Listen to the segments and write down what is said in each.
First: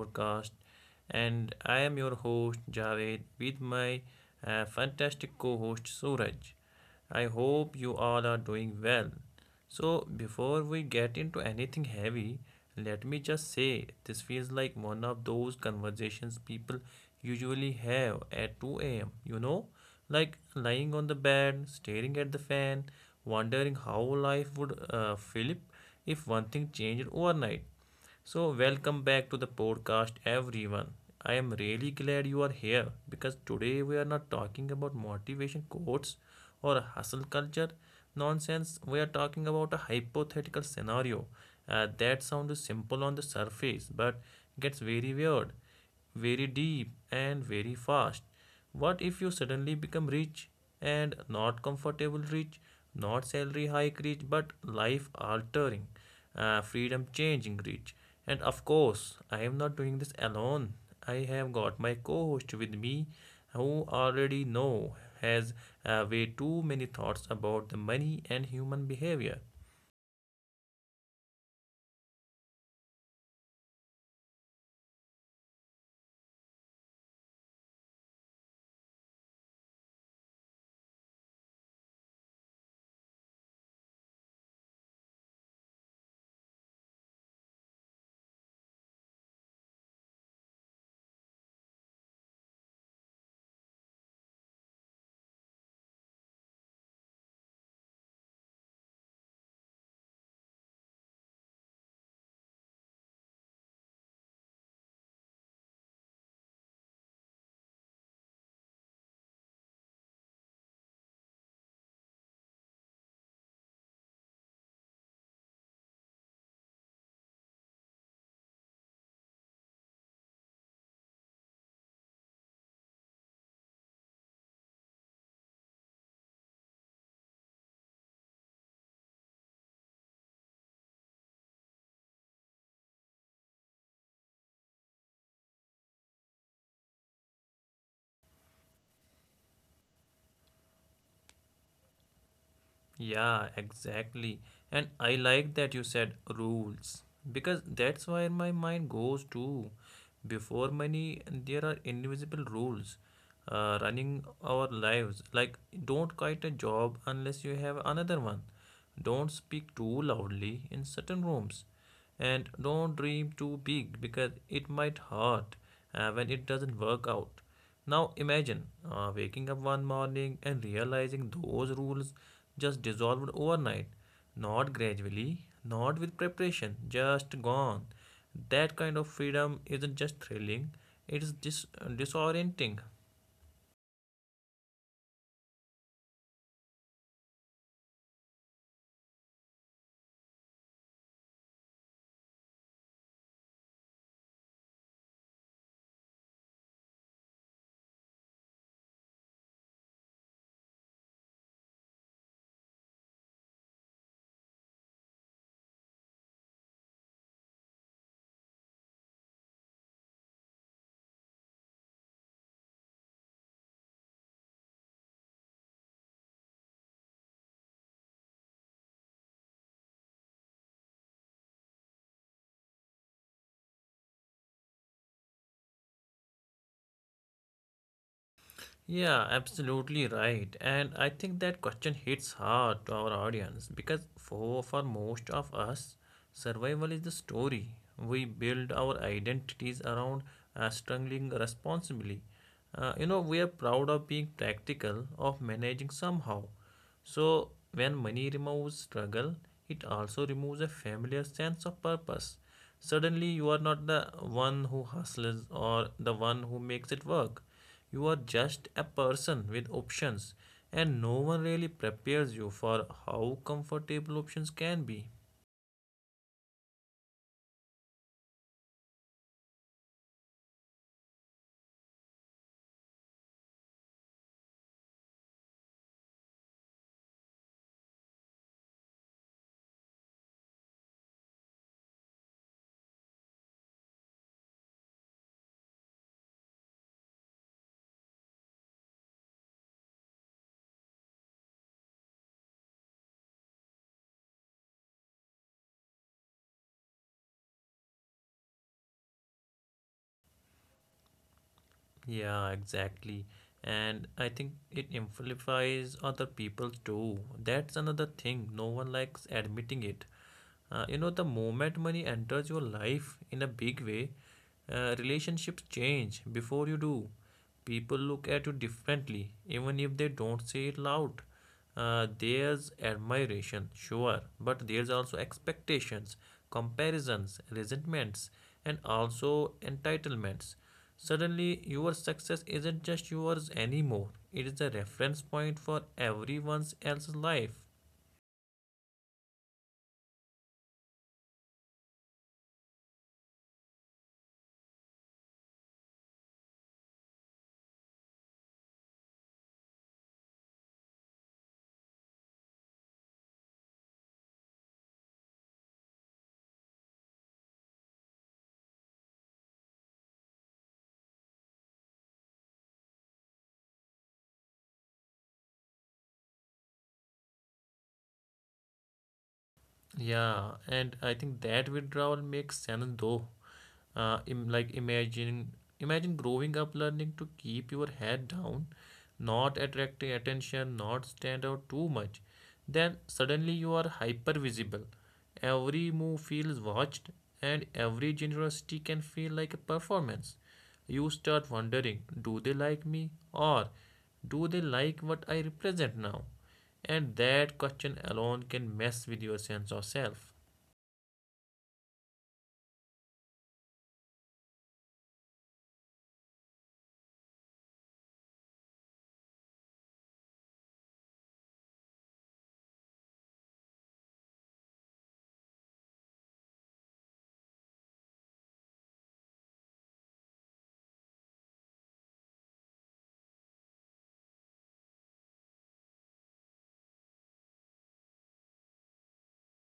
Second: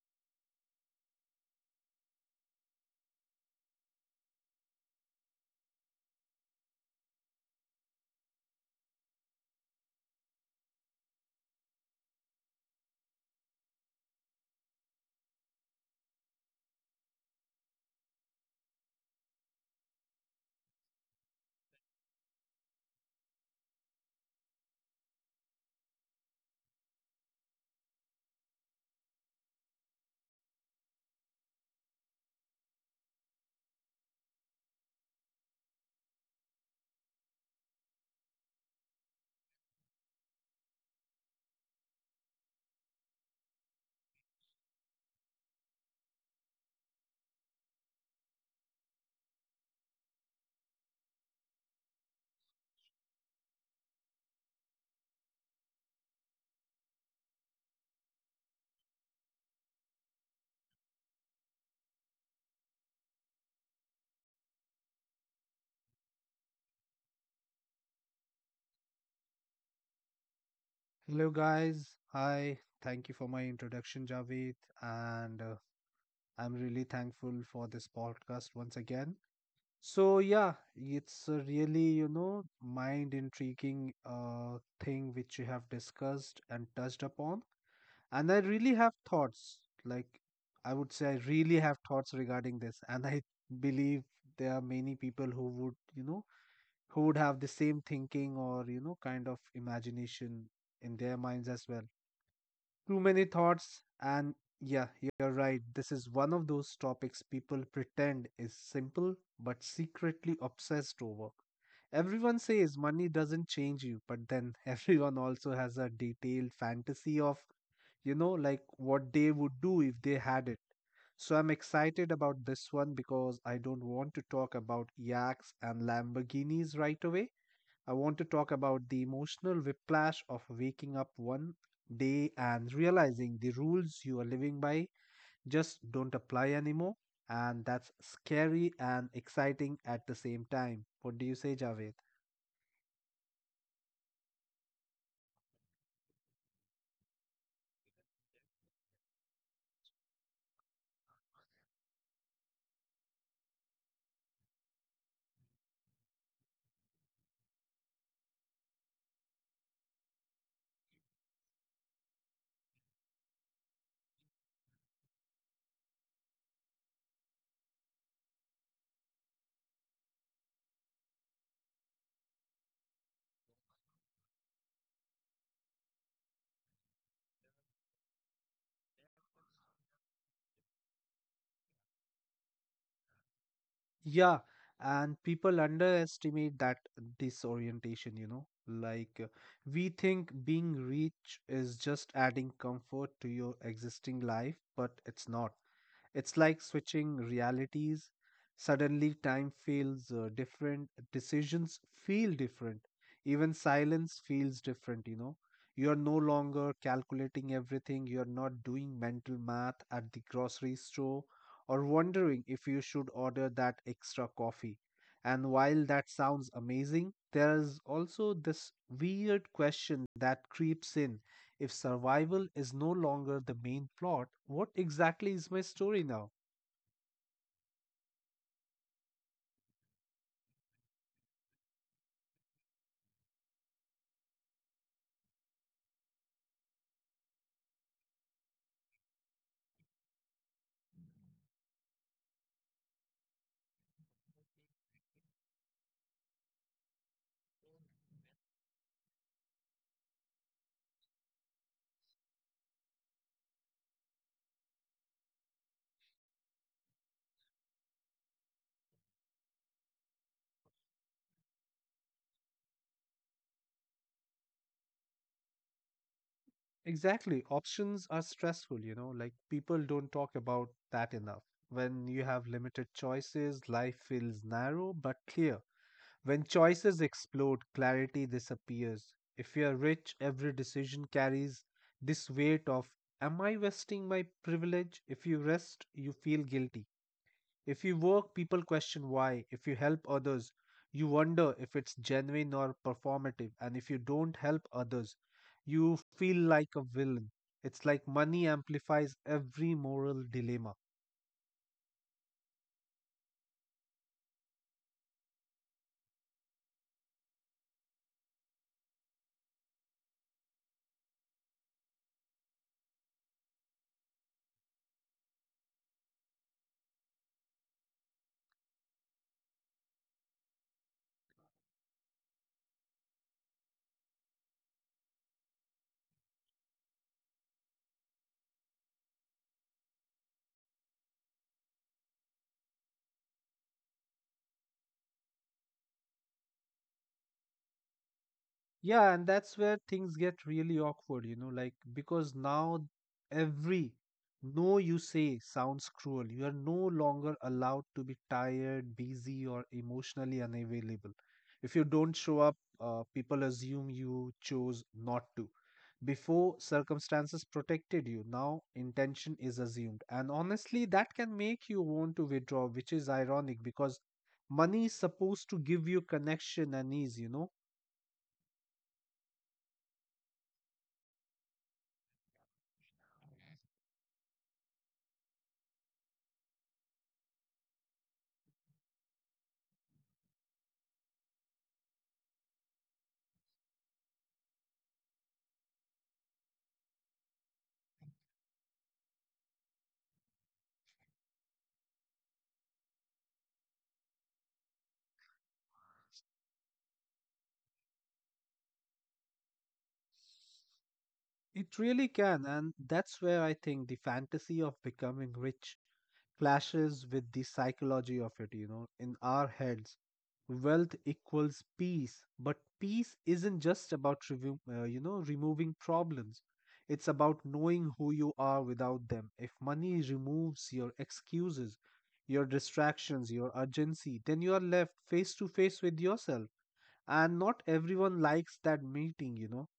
podcast. And I am your host Javed with my fantastic co host Suraj. I hope you all are doing well. So, before we get into anything heavy, let me just say this feels like one of those conversations people usually have at 2 a.m. You know, like lying on the bed, staring at the fan, wondering how life would flip if one thing changed overnight. So, welcome back to the podcast, everyone. I am really glad you are here because today we are not talking about motivation quotes or hustle culture nonsense. We are talking about a hypothetical scenario that sounds simple on the surface but gets very weird very deep and very fast. What if you suddenly become rich and not comfortable rich, not salary hike rich, but life altering, freedom changing rich? And of course, I am not doing this alone. I have got my co host with me who already know has way too many thoughts about the money and human behavior. Hello, guys. Hi. Thank you for my introduction, Javed. And I'm really thankful for this podcast once again. So, yeah, it's a really, mind intriguing thing which you have discussed and touched upon. And I really have thoughts. Like, I would say I really have thoughts regarding this. And I believe there are many people who would, who would have the same thinking or, kind of imagination in their minds as well. Too many thoughts, and yeah, you're right. This is one of those topics people pretend is simple but secretly obsessed over. Everyone says money doesn't change you, but then everyone also has a detailed fantasy of, like what they would do if they had it. So I'm excited about this one because I don't want to talk about yaks and Lamborghinis right away. I want to talk about the emotional whiplash of waking up one day and realizing the rules you are living by just don't apply anymore. And that's scary and exciting at the same time. What do you say, Javed? Yeah, exactly. And I like that you said rules because that's where my mind goes to. Before money, there are invisible rules running our lives. Like, don't quit a job unless you have another one. Don't speak too loudly in certain rooms and don't dream too big because it might hurt when it doesn't work out. Now imagine waking up one morning and realizing those rules just dissolved overnight, not gradually, not with preparation, just gone. That kind of freedom isn't just thrilling, it is disorienting. Yeah, and people underestimate that disorientation, you know. We think being rich is just adding comfort to your existing life, but it's not. It's like switching realities. Suddenly, time feels different, decisions feel different, even silence feels different, you know. You're no longer calculating everything, you're not doing mental math at the grocery store or wondering if you should order that extra coffee. And while that sounds amazing, there's also this weird question that creeps in: if survival is no longer the main plot, what exactly is my story now? Yeah, absolutely right. And I think that question hits hard to our audience because for most of us, survival is the story. We build our identities around struggling responsibly. You know, we are proud of being practical, of managing somehow. So, when money removes struggle, it also removes a familiar sense of purpose. Suddenly, you are not the one who hustles or the one who makes it work. You are just a person with options, and no one really prepares you for how comfortable options can be. Exactly. Options are stressful, like people don't talk about that enough. When you have limited choices, life feels narrow but clear. When choices explode, clarity disappears. If you are rich, every decision carries this weight of, am I wasting my privilege? If you rest, you feel guilty. If you work, people question why. If you help others, you wonder if it's genuine or performative. And if you don't help others, you feel like a villain. It's like money amplifies every moral dilemma. Yeah, exactly. And I think it amplifies other people too. That's another thing. No one likes admitting it. You know, the moment money enters your life in a big way, relationships change before you do. People look at you differently, even if they don't say it loud. There's admiration, sure, but there's also expectations, comparisons, resentments, and also entitlements. Suddenly, your success isn't just yours anymore, it is a reference point for everyone else's life. Yeah, and that's where things get really awkward, like because now every no you say sounds cruel. You are no longer allowed to be tired, busy, or emotionally unavailable. If you don't show up, people assume you chose not to. Before, circumstances protected you. Now, intention is assumed. And honestly, that can make you want to withdraw, which is ironic because money is supposed to give you connection and ease, you know. Yeah, and I think that withdrawal makes sense though. Im like imagine growing up learning to keep your head down, not attracting attention, not stand out too much. Then suddenly you are hyper visible. Every move feels watched, and every generosity can feel like a performance. You start wondering, do they like me or do they like what I represent now? And that question alone can mess with your sense of self. It really can, and that's where I think the fantasy of becoming rich clashes with the psychology of it, you know. In our heads, wealth equals peace, but peace isn't just about removing problems. It's about knowing who you are without them. If money removes your excuses, your distractions, your urgency, then you are left face to face with yourself. And not everyone likes that meeting, you know.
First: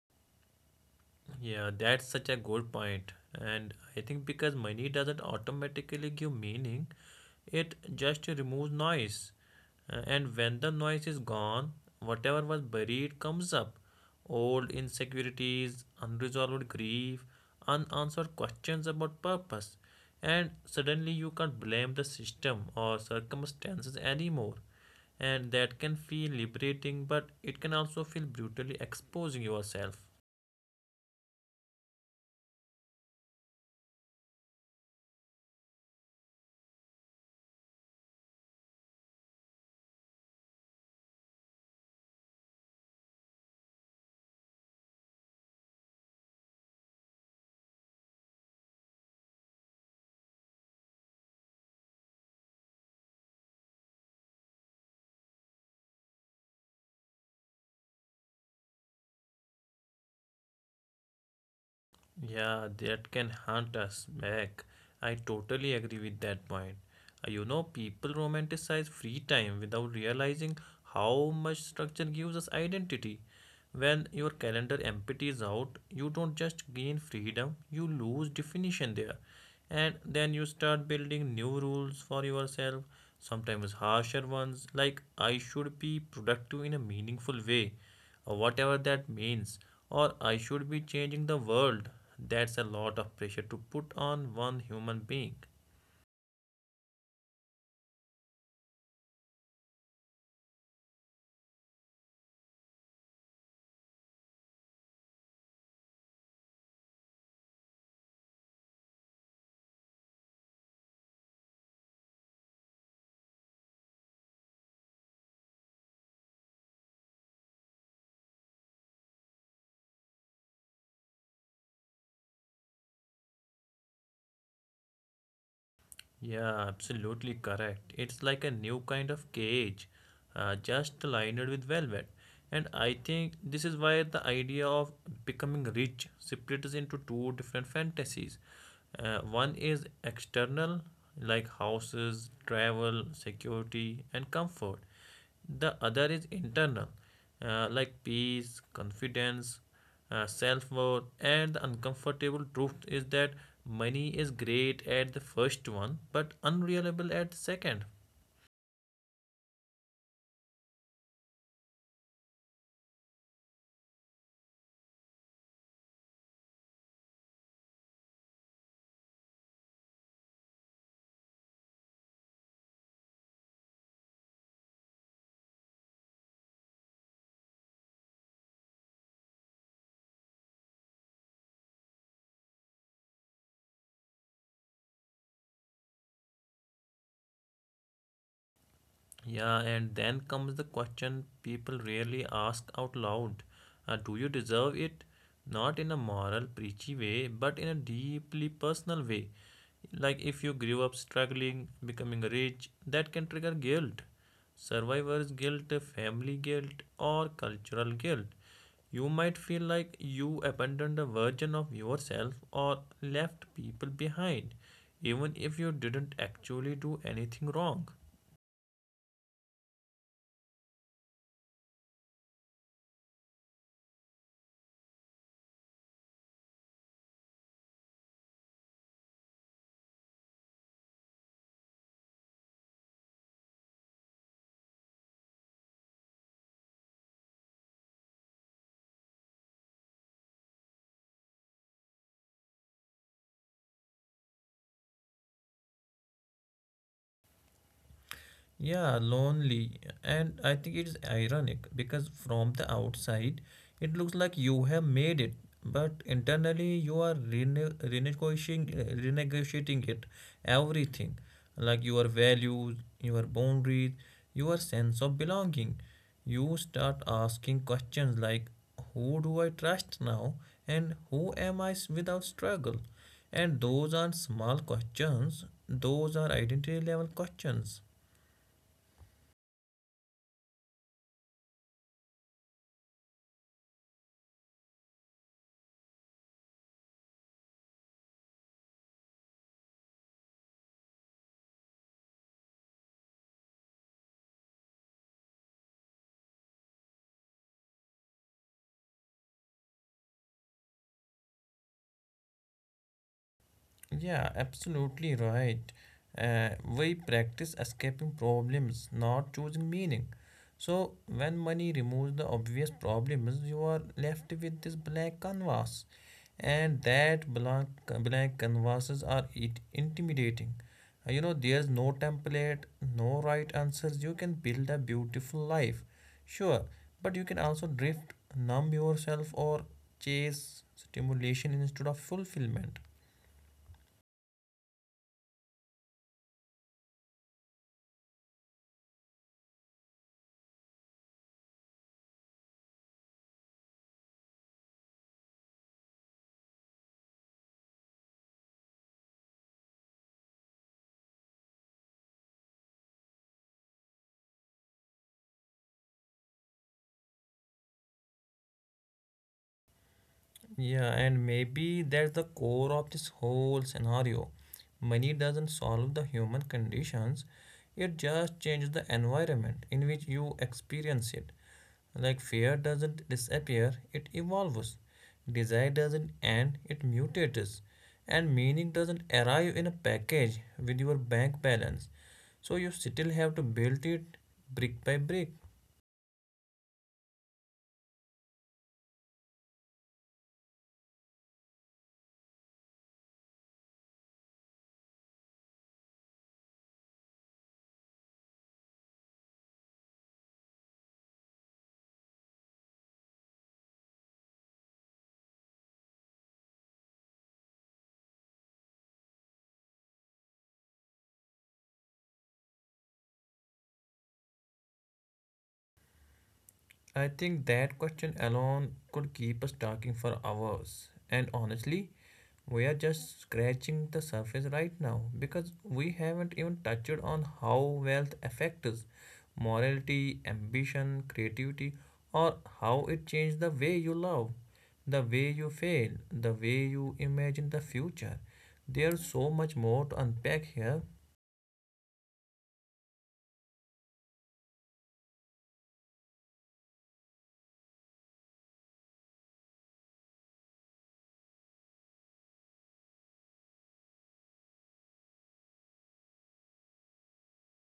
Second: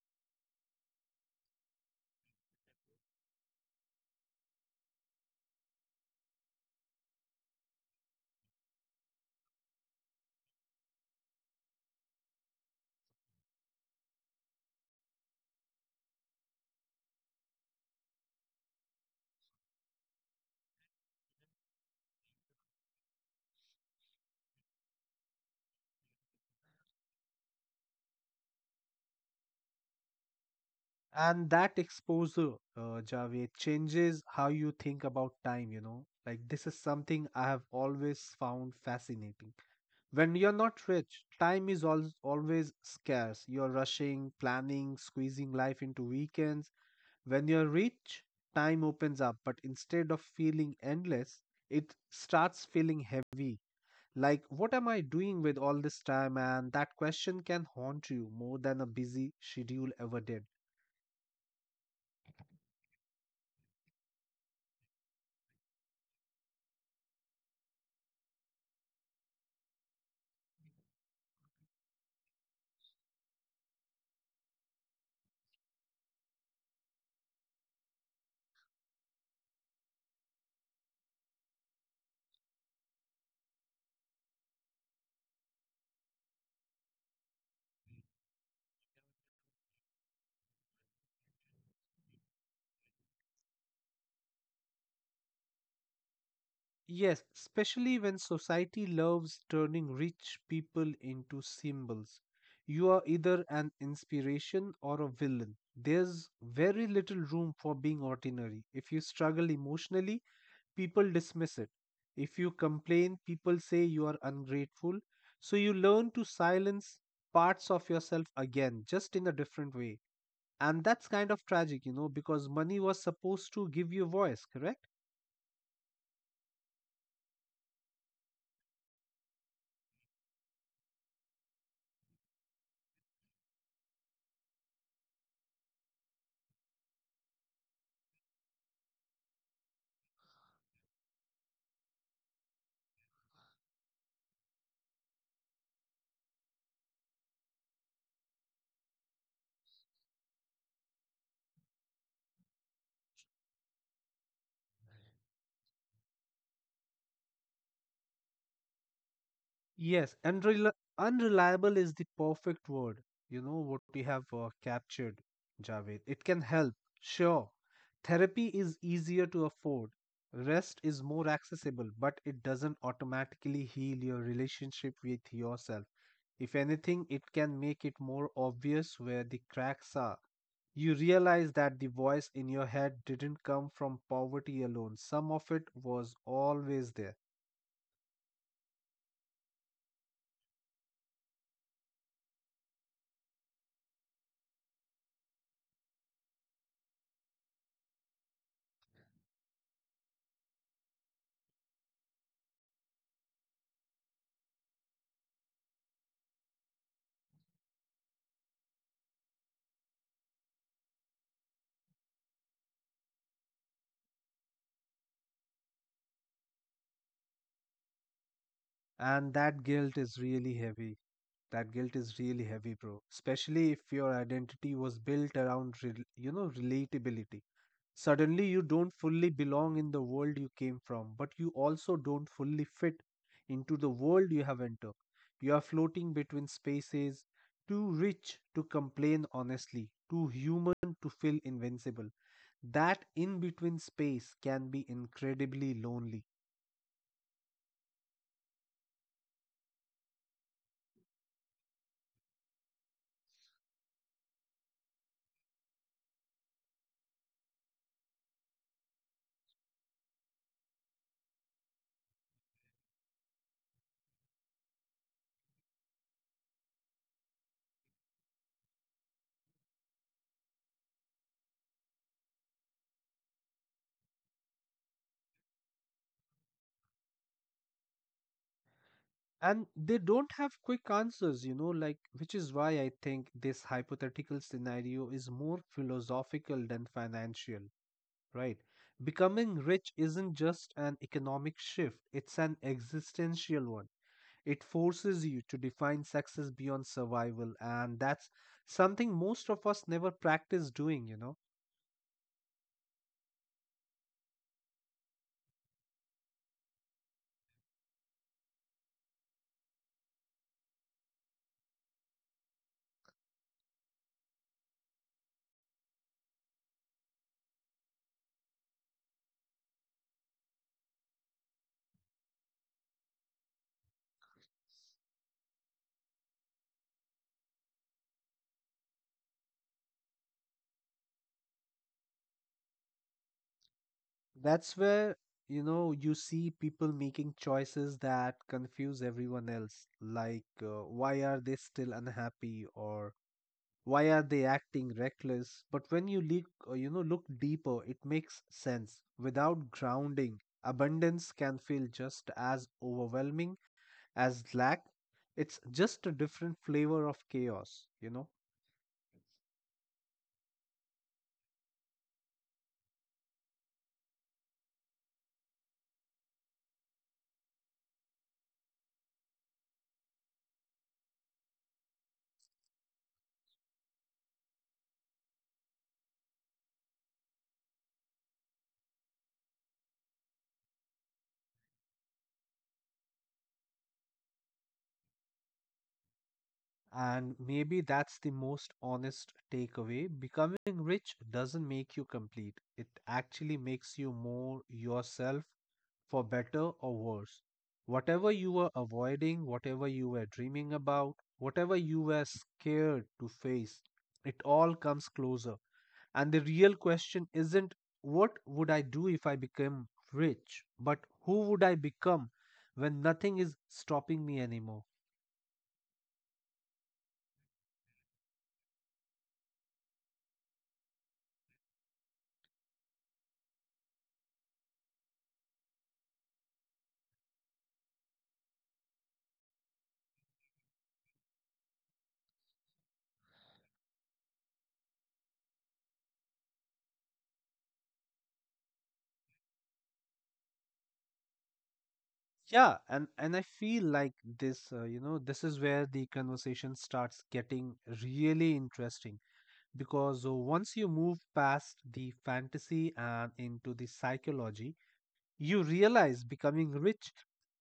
Yeah, that's such a good point. And I think because money doesn't automatically give meaning, it just removes noise. And when the noise is gone, whatever was buried comes up. Old insecurities, unresolved grief, unanswered questions about purpose. And suddenly you can't blame the system or circumstances anymore. And that can feel liberating, but it can also feel brutally exposing yourself. And that exposure Javed changes how you think about time, like this is something I have always found fascinating. When you're not rich, always scarce. You're rushing, planning, squeezing life into weekends. When you're rich, time opens up, but instead of feeling endless, it starts feeling heavy, like what am I doing with all this time? And that question can haunt you more than a busy schedule ever did. Yeah, that can haunt us back. I totally agree with that point. You know, people romanticize free time without realizing how much structure gives us identity. When your calendar empties out, you don't just gain freedom, you lose definition there. And then you start building new rules for yourself, sometimes harsher ones, like I should be productive in a meaningful way or whatever that means, or I should be changing the world. That's a lot of pressure to put on one human being. Yes, especially when society loves turning rich people into symbols. You are either an inspiration or a villain. There's very little room for being ordinary. If you struggle emotionally, people dismiss it. If you complain, people say you are ungrateful. So you learn to silence parts of yourself again, just in a different way. And that's kind of tragic, because money was supposed to give you voice, correct? Yeah, absolutely correct. It's like a new kind of cage, just lined with velvet. And I think this is why the idea of becoming rich splits into two different fantasies. One is external, like houses, travel, security, and comfort. The other is internal, like peace, confidence, self worth, and the uncomfortable truth is that money is great at the first one but unreliable at the second. Yes, unreliable is the perfect word. You know what we have captured, Javed. It can help, sure. Therapy is easier to afford, rest is more accessible, but it doesn't automatically heal your relationship with yourself. If anything, it can make it more obvious where the cracks are. You realize that the voice in your head didn't come from poverty alone, some of it was always there, Yeah, and then comes the question people rarely ask out loud. Do you deserve it? Not in a moral, preachy way, but in a deeply personal way. Like if you grew up struggling, becoming rich, that can trigger guilt. Survivor's guilt, family guilt, or cultural guilt. You might feel like you abandoned a version of yourself or left people behind, even if you didn't actually do anything wrong. and that guilt is really heavy. That guilt is really heavy, bro. Especially if your identity was built around, rel relatability. Suddenly, you don't fully belong in the world you came from, but you also don't fully fit into the world you have entered. You are floating between spaces, too rich to complain honestly, too human to feel invincible. That in between space can be incredibly lonely. Yeah, lonely. And I think it's ironic because from the outside, it looks like you have made it, but internally, you are renegotiating it. Everything like your values, your boundaries, your sense of belonging. You start asking questions like, who do I trust now? And who am I without struggle? And those aren't small questions, those are identity level questions. And they don't have quick answers, like, which is why I think this hypothetical scenario is more philosophical than financial, right? Becoming rich isn't just an economic shift, it's an existential one. It forces you to define success beyond survival, and that's something most of us never practice doing, you know. Yeah, absolutely right. Uh, we practice escaping problems, not choosing meaning. So, when money removes the obvious problems, you are left with this black canvas. And that black canvases are it intimidating. You know, there's no template, no right answers. You can build a beautiful life, sure, but you can also drift, numb yourself, or chase stimulation instead of fulfillment. That's where, you see people making choices that confuse everyone else, like why are they still unhappy, or why are they acting reckless? But when you look, look deeper, it makes sense. Without grounding, abundance can feel just as overwhelming as lack. It's just a different flavor of chaos, you know. Yeah, and maybe that's the core of this whole scenario. Money doesn't solve the human conditions, it just changes the environment in which you experience it. Like fear doesn't disappear, it evolves. Desire doesn't end, it mutates. And meaning doesn't arrive in a package with your bank balance. So you still have to build it brick by brick. And maybe that's the most honest takeaway. Becoming rich doesn't make you complete, it actually makes you more yourself, for better or worse. Whatever you were avoiding, whatever you were dreaming about, whatever you were scared to face, it all comes closer. And the real question isn't what would I do if I became rich, but who would I become when nothing is stopping me anymore? I think that question alone could keep us talking for hours. And honestly, we are just scratching the surface right now because we haven't even touched on how wealth affects morality, ambition, creativity, or how it changes the way you love, the way you fail, the way you imagine the future. There's so much more to unpack here. Yeah, and I feel like this is where the conversation starts getting really interesting, because once you move past the fantasy and into the psychology, you realize becoming rich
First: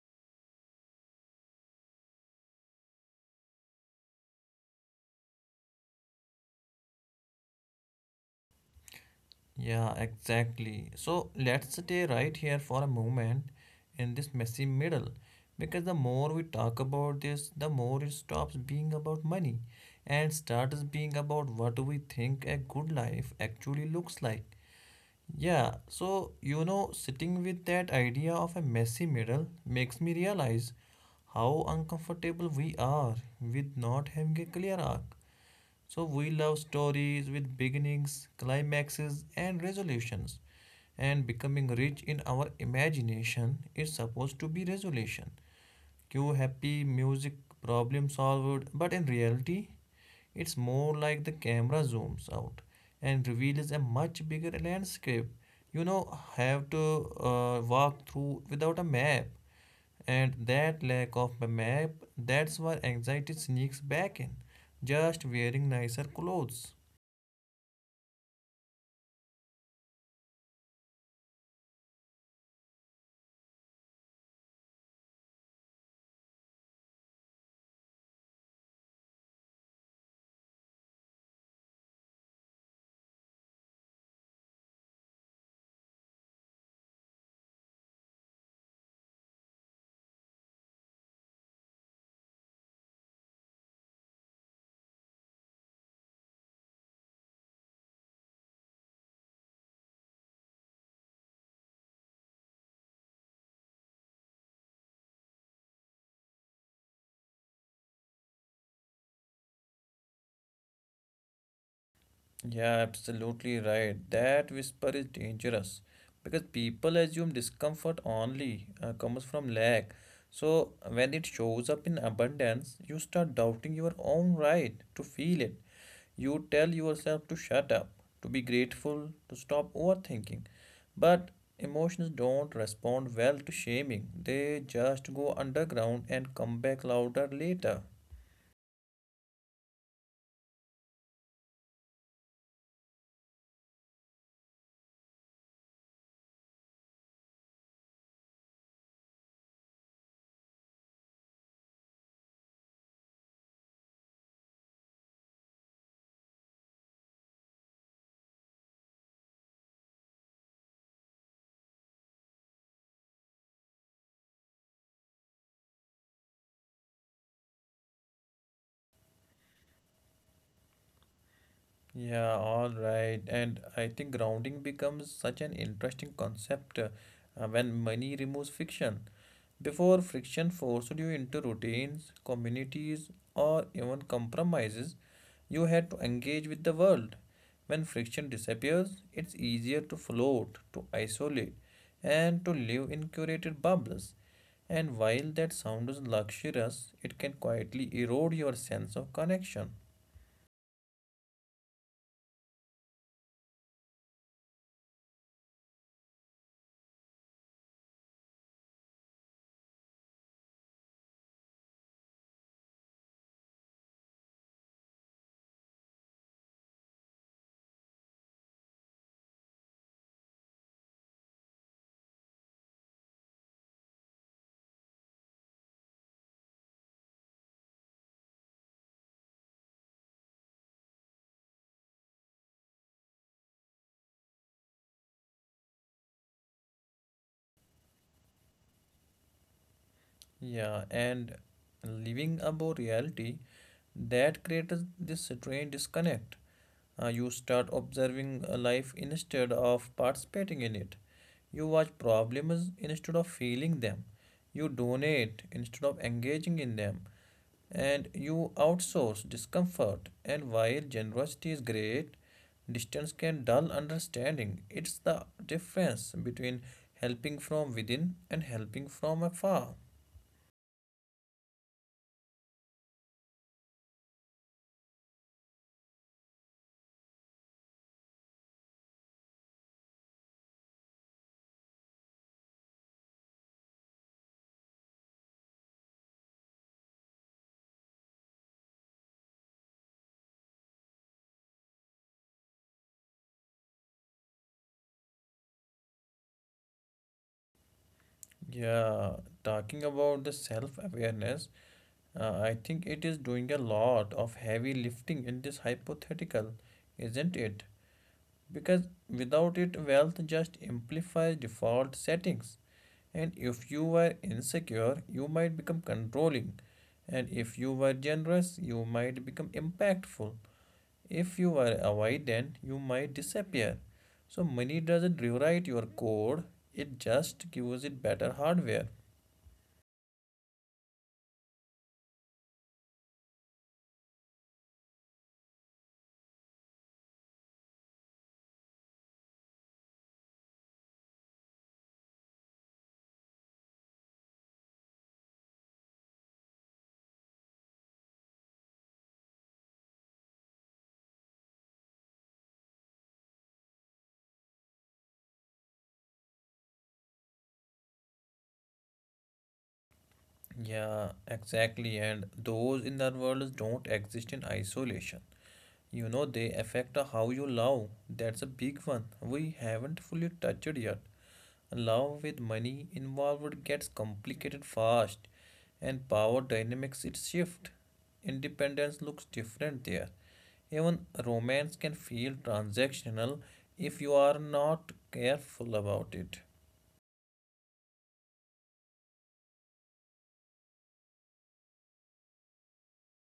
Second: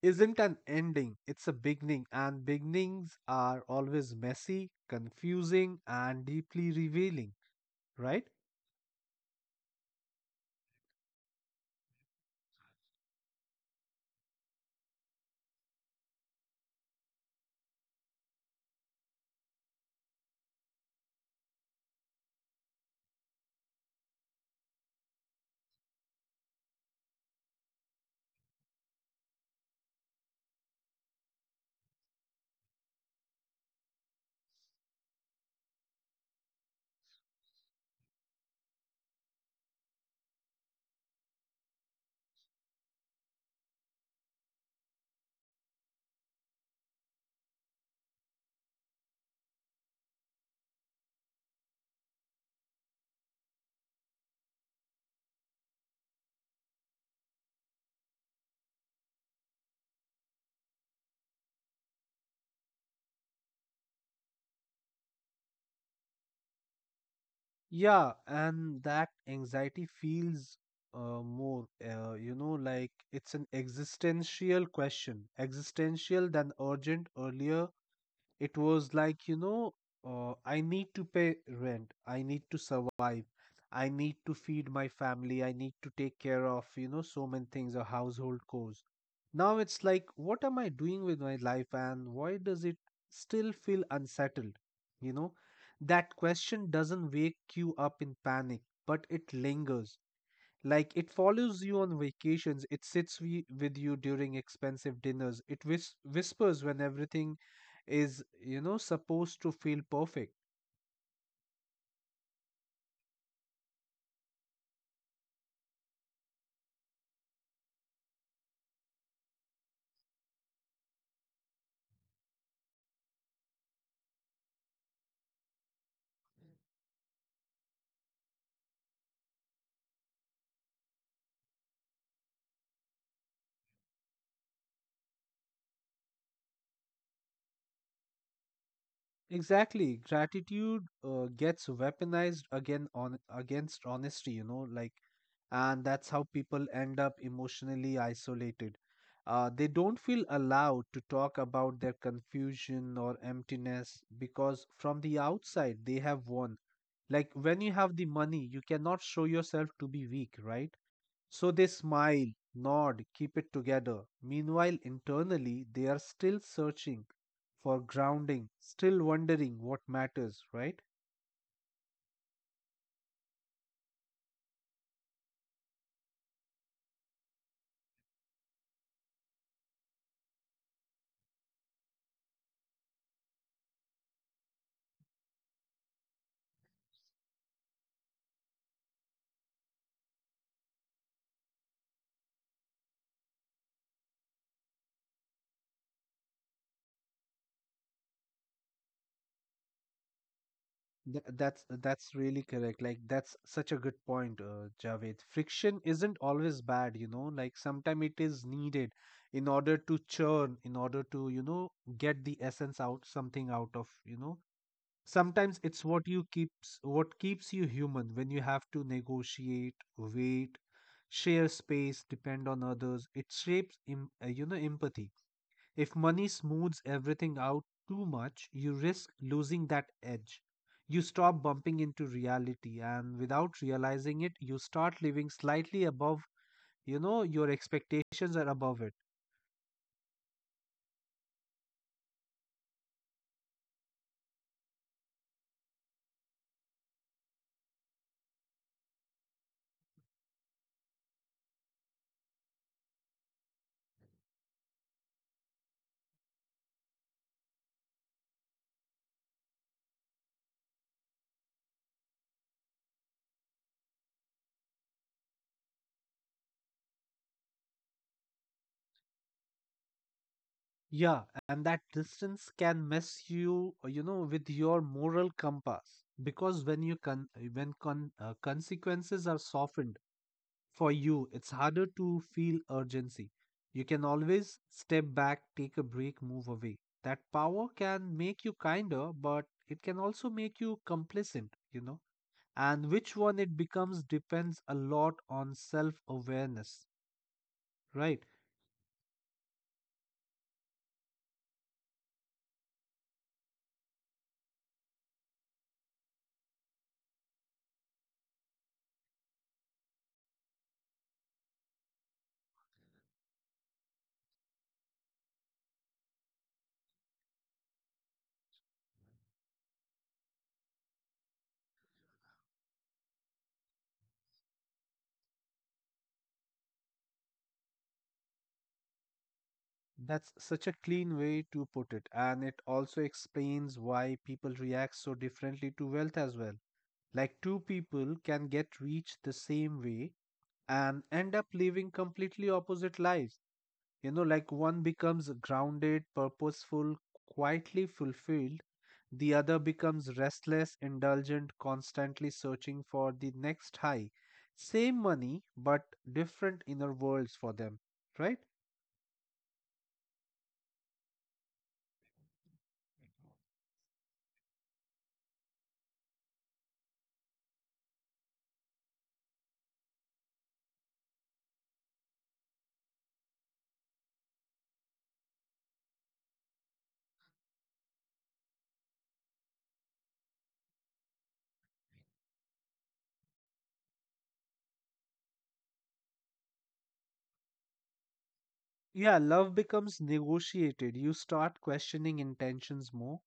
isn't an ending, it's a beginning, and beginnings are always messy, confusing, and deeply revealing, right? Yeah, exactly. So let's stay right here for a moment in this messy middle because the more we talk about this, the more it stops being about money and starts being about what we think a good life actually looks like. Yeah, so you know, sitting with that idea of a messy middle makes me realize how uncomfortable we are with not having a clear arc. So we love stories with beginnings, climaxes, and resolutions. And becoming rich in our imagination is supposed to be resolution. Cue happy music, problem solved, but in reality, it's more like the camera zooms out and reveals a much bigger landscape. You know, have to walk through without a map, and that lack of a map, that's why anxiety sneaks back in, just wearing nicer clothes. Yeah, and that anxiety feels like it's an existential question, existential than urgent. Earlier it was like, I need to pay rent, I need to survive, I need to feed my family, I need to take care of, so many things or household chores. Now it's like, what am I doing with my life and why does it still feel unsettled, you know? That question doesn't wake you up in panic, but it lingers. Like, it follows you on vacations, it sits with you during expensive dinners, it whispers when everything is, you know, supposed to feel perfect. Yeah, absolutely right. That whisper is dangerous because people assume discomfort only comes from lack. So when it shows up in abundance, you start doubting your own right to feel it. You tell yourself to shut up, to be grateful, to stop overthinking. But emotions don't respond well to shaming. They just go underground and come back louder later. Exactly. Gratitude gets weaponized again on against honesty, like. And that's how people end up emotionally isolated. They don't feel allowed to talk about their confusion or emptiness because from the outside they have won. Like, when you have the money, you cannot show yourself to be weak, right? So they smile, nod, keep it together. Meanwhile, internally, they are still searching for grounding, still wondering what matters, right? Yeah, all right. And I think grounding becomes such an interesting concept when money removes friction. Before, friction forced you into routines, communities, or even compromises. You had to engage with the world. When friction disappears, it's easier to float, to isolate, and to live in curated bubbles. And while that sounds luxurious, it can quietly erode your sense of connection. That's that's really correct. Like, that's such a good point, Javed. Friction isn't always bad, you know. Like, sometimes it is needed in order to churn, in order to, get the essence out, something out of, you know. Sometimes it's what keeps you human when you have to negotiate, wait, share space, depend on others. It shapes empathy. If money smooths everything out too much, you risk losing that edge. You stop bumping into reality, and without realizing it, you start living slightly above, you know, your expectations are above it. Yeah, and living above reality, that creates this strange disconnect. You start observing life instead of participating in it. You watch problems instead of feeling them. You donate instead of engaging in them. And you outsource discomfort. And while generosity is great, distance can dull understanding. It's the difference between helping from within and helping from afar. Yeah, and that distance can mess you, with your moral compass, because when you con when con consequences are softened for you, it's harder to feel urgency. You can always step back, take a break, move away. That power can make you kinder, but it can also make you complacent, you know. And which one it becomes depends a lot on self-awareness, right? Yeah, talking about the self-awareness, I think it is doing a lot of heavy lifting in this hypothetical, isn't it? Because without it, wealth just amplifies default settings. And if you were insecure, you might become controlling. And if you were generous, you might become impactful. If you were avoidant, you might disappear. So money doesn't rewrite your code, it just gives it better hardware. That's such a clean way to put it, and it also explains why people react so differently to wealth as well. Like, two people can get rich the same way and end up living completely opposite lives. You know, like one becomes grounded, purposeful, quietly fulfilled, the other becomes restless, indulgent, constantly searching for the next high. Same money, but different inner worlds for them, right? Yeah, exactly. And those in the world don't exist in isolation. You know, they affect how you love. That's a big one. We haven't fully touched yet. Love with money involved gets complicated fast, and power dynamics it shift. Independence looks different there. Even romance can feel transactional if you are not careful about it. Yeah, love becomes negotiated. You start questioning intentions more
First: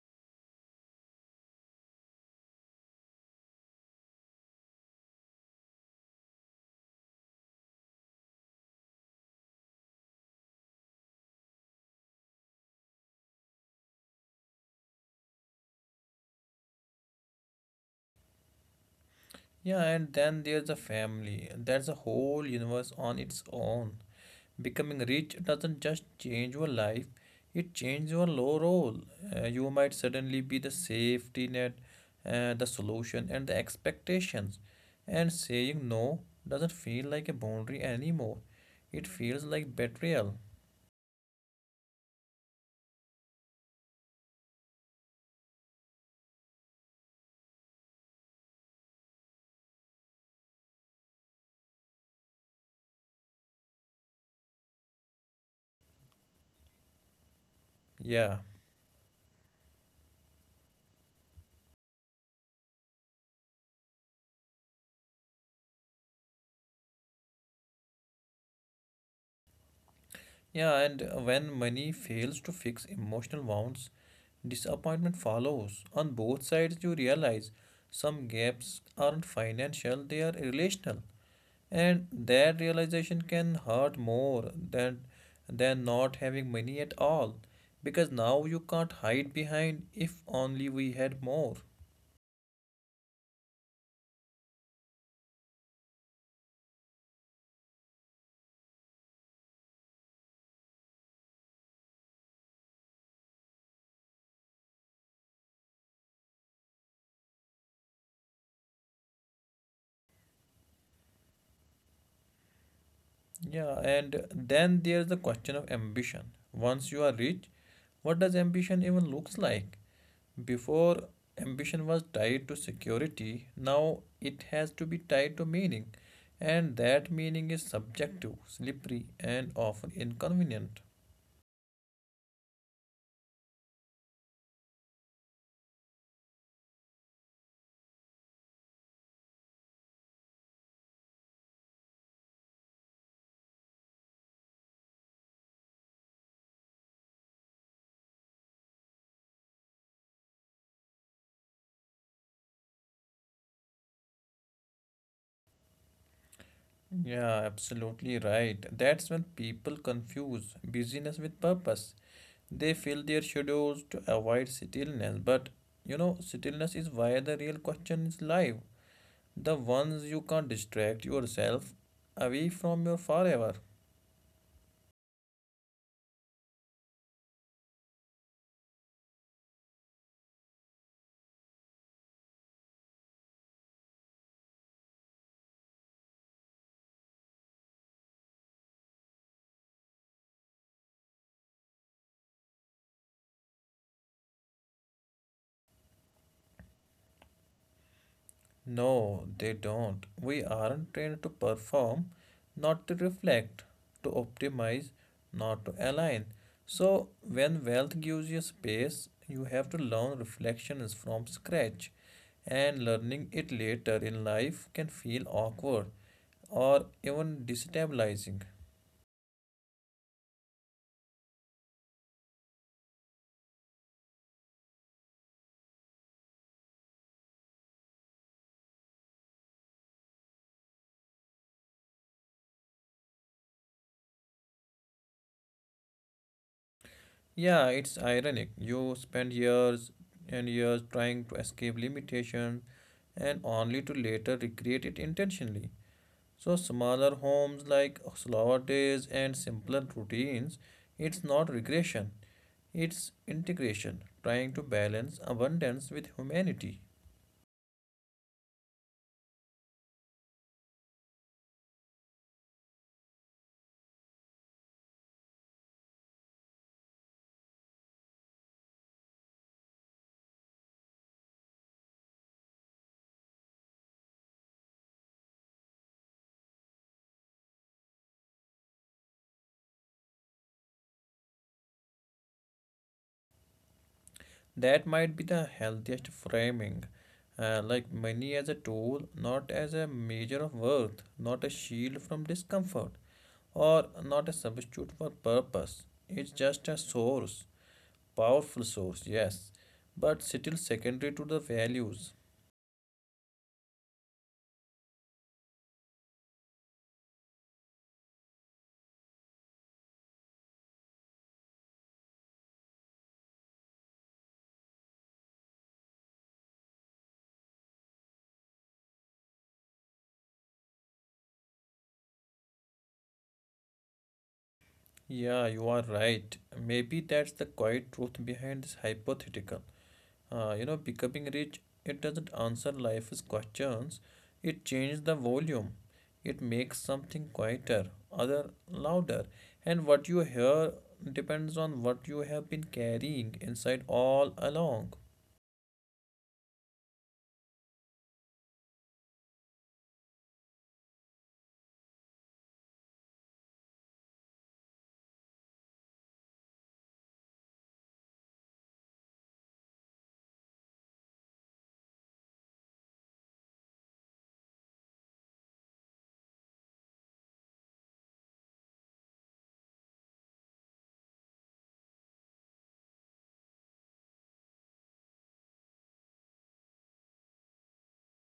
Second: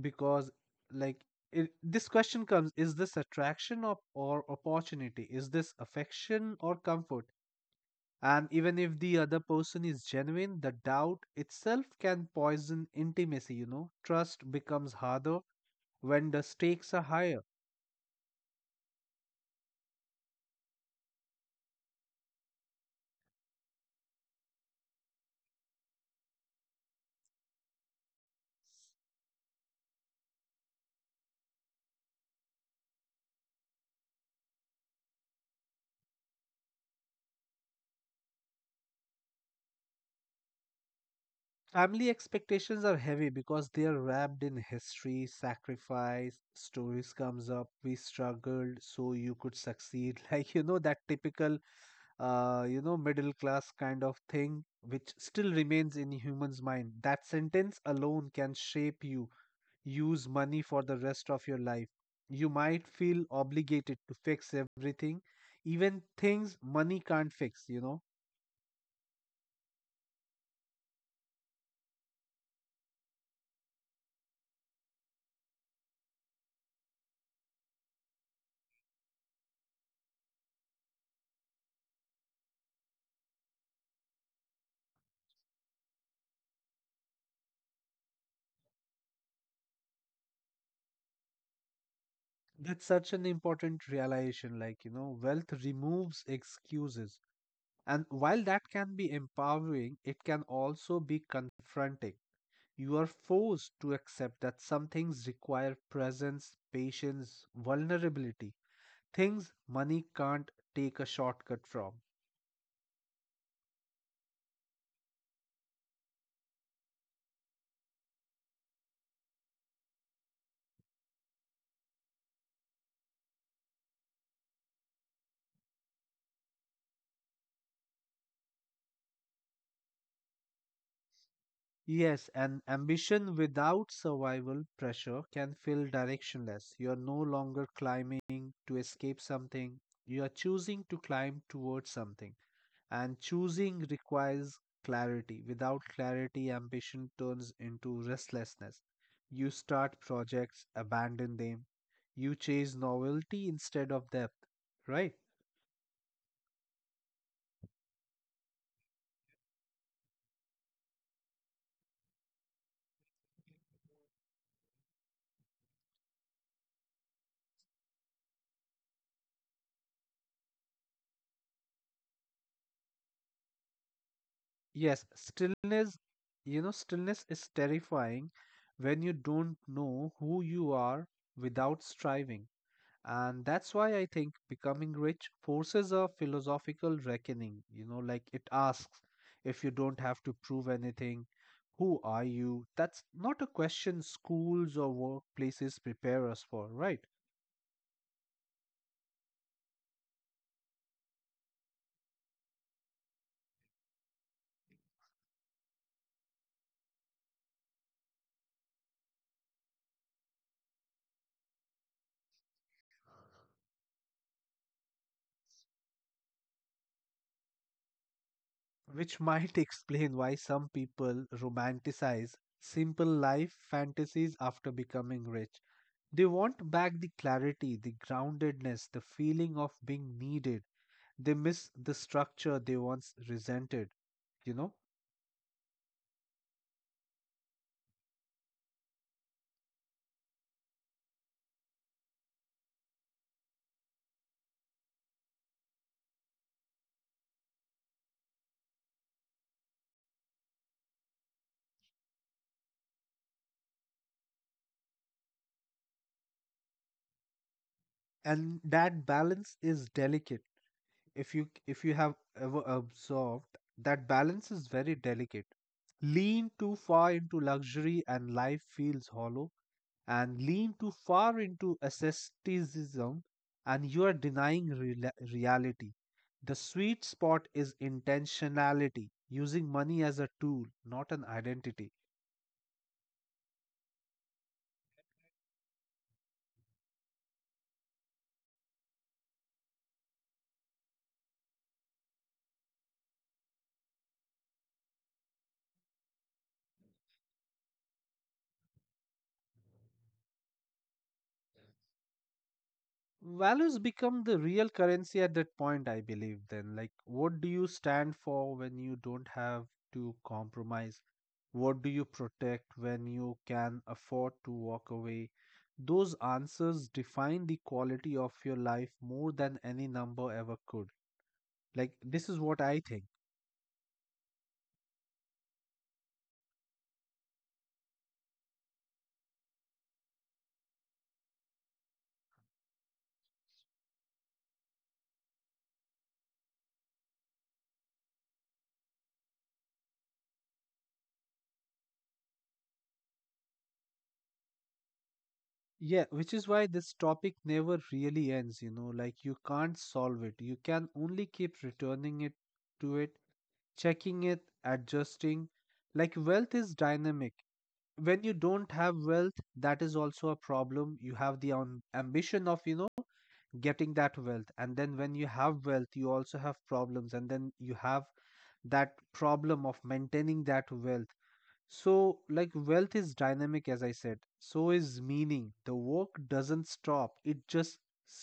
because, like, this question comes: is this attraction, or opportunity? Is this affection or comfort? And even if the other person is genuine, the doubt itself can poison intimacy, you know. Trust becomes harder when the stakes are higher. Yeah, and then there's a family. That's a whole universe on its own. Becoming rich doesn't just change your life, it changes your low role. You might suddenly be the safety net, the solution, and the expectations. And saying no doesn't feel like a boundary anymore, it feels like betrayal. Family expectations are heavy because they are wrapped in history, sacrifice, stories comes up, we struggled so you could succeed. Like you know that typical middle class kind of thing which still remains in humans' mind. That sentence alone Yeah. can shape you. Use money for the rest of your life. You might feel obligated to fix everything, even things money can't fix, you know. Yeah, and when money fails to fix emotional wounds, disappointment follows. On both sides, you realize some gaps aren't financial, they are relational. And that realization can hurt more than not having money at all. Because now you can't hide behind if only we had more. That's such an important realization. Like, you know, wealth removes excuses. And while that can be empowering, it can also be confronting. You are forced to accept that some things require presence, patience, vulnerability, things money can't take a shortcut from. Yeah, and then there's the question of ambition. Once you are rich, what does ambition even looks like? Before ambition was tied to security, now it has to be tied to meaning. And that meaning is subjective, slippery, and often inconvenient. Yes, and ambition without survival pressure can feel directionless. You're no longer climbing to escape something, you are choosing to climb towards something. And choosing requires clarity. Without clarity, ambition turns into restlessness. You start projects, abandon them. You chase novelty instead of depth, right? Yeah, absolutely right. That's when people confuse busyness with purpose. They fill their schedules to avoid stillness, but stillness is where the real question is live. The ones you can't distract yourself away from your forever. Yes, stillness, you know, stillness is terrifying when you don't know who you are without striving. And that's why I think becoming rich forces a philosophical reckoning. You know, like it asks, if you don't have to prove anything, who are you? That's not a question schools or workplaces prepare us for, right? No, they don't. We aren't trained to perform, not to reflect, to optimize, not to align. So, when wealth gives you space, you have to learn reflections from scratch. And learning it later in life can feel awkward or even destabilizing. Which might explain why some people romanticize simple life fantasies after becoming rich. They want back the clarity, the groundedness, the feeling of being needed. They miss the structure they once resented, you know? Yeah, it's ironic. You spend years and years trying to escape limitation and only to later recreate it intentionally. So, smaller homes like slower days and simpler routines, it's not regression, it's integration, trying to balance abundance with humanity. And that balance is delicate. If you have ever observed, that balance is very delicate. Lean too far into luxury and life feels hollow, and lean too far into asceticism and you are denying rela reality. The sweet spot is intentionality, using money as a tool, not an identity. That might be the healthiest framing. Like money as a tool, not as a measure of worth, not a shield from discomfort, or not a substitute for purpose. It's just a source, powerful source, yes, but still secondary to the values. Values become the real currency at that point, I believe. Then, like, what do you stand for when you don't have to compromise? What do you protect when you can afford to walk away? Those answers define the quality of your life more than any number ever could. Like, this is what I think. Yeah, you are right. Maybe that's the quiet truth behind this hypothetical. Becoming rich, it doesn't answer life's questions. It changes the volume. It makes something quieter, other louder. And what you hear depends on what you have been carrying inside all along. Yeah, which is why this topic never really ends, you know, like, you can't solve it. You can only keep returning it to it, checking it, adjusting. Like wealth is dynamic. When you don't have wealth, that is also a problem. You have the ambition of, you know, getting that wealth. And then when you have wealth, you also have problems. And then you have that problem of maintaining that wealth. So, like, wealth is dynamic, as I said. So is meaning. The work doesn't stop, it just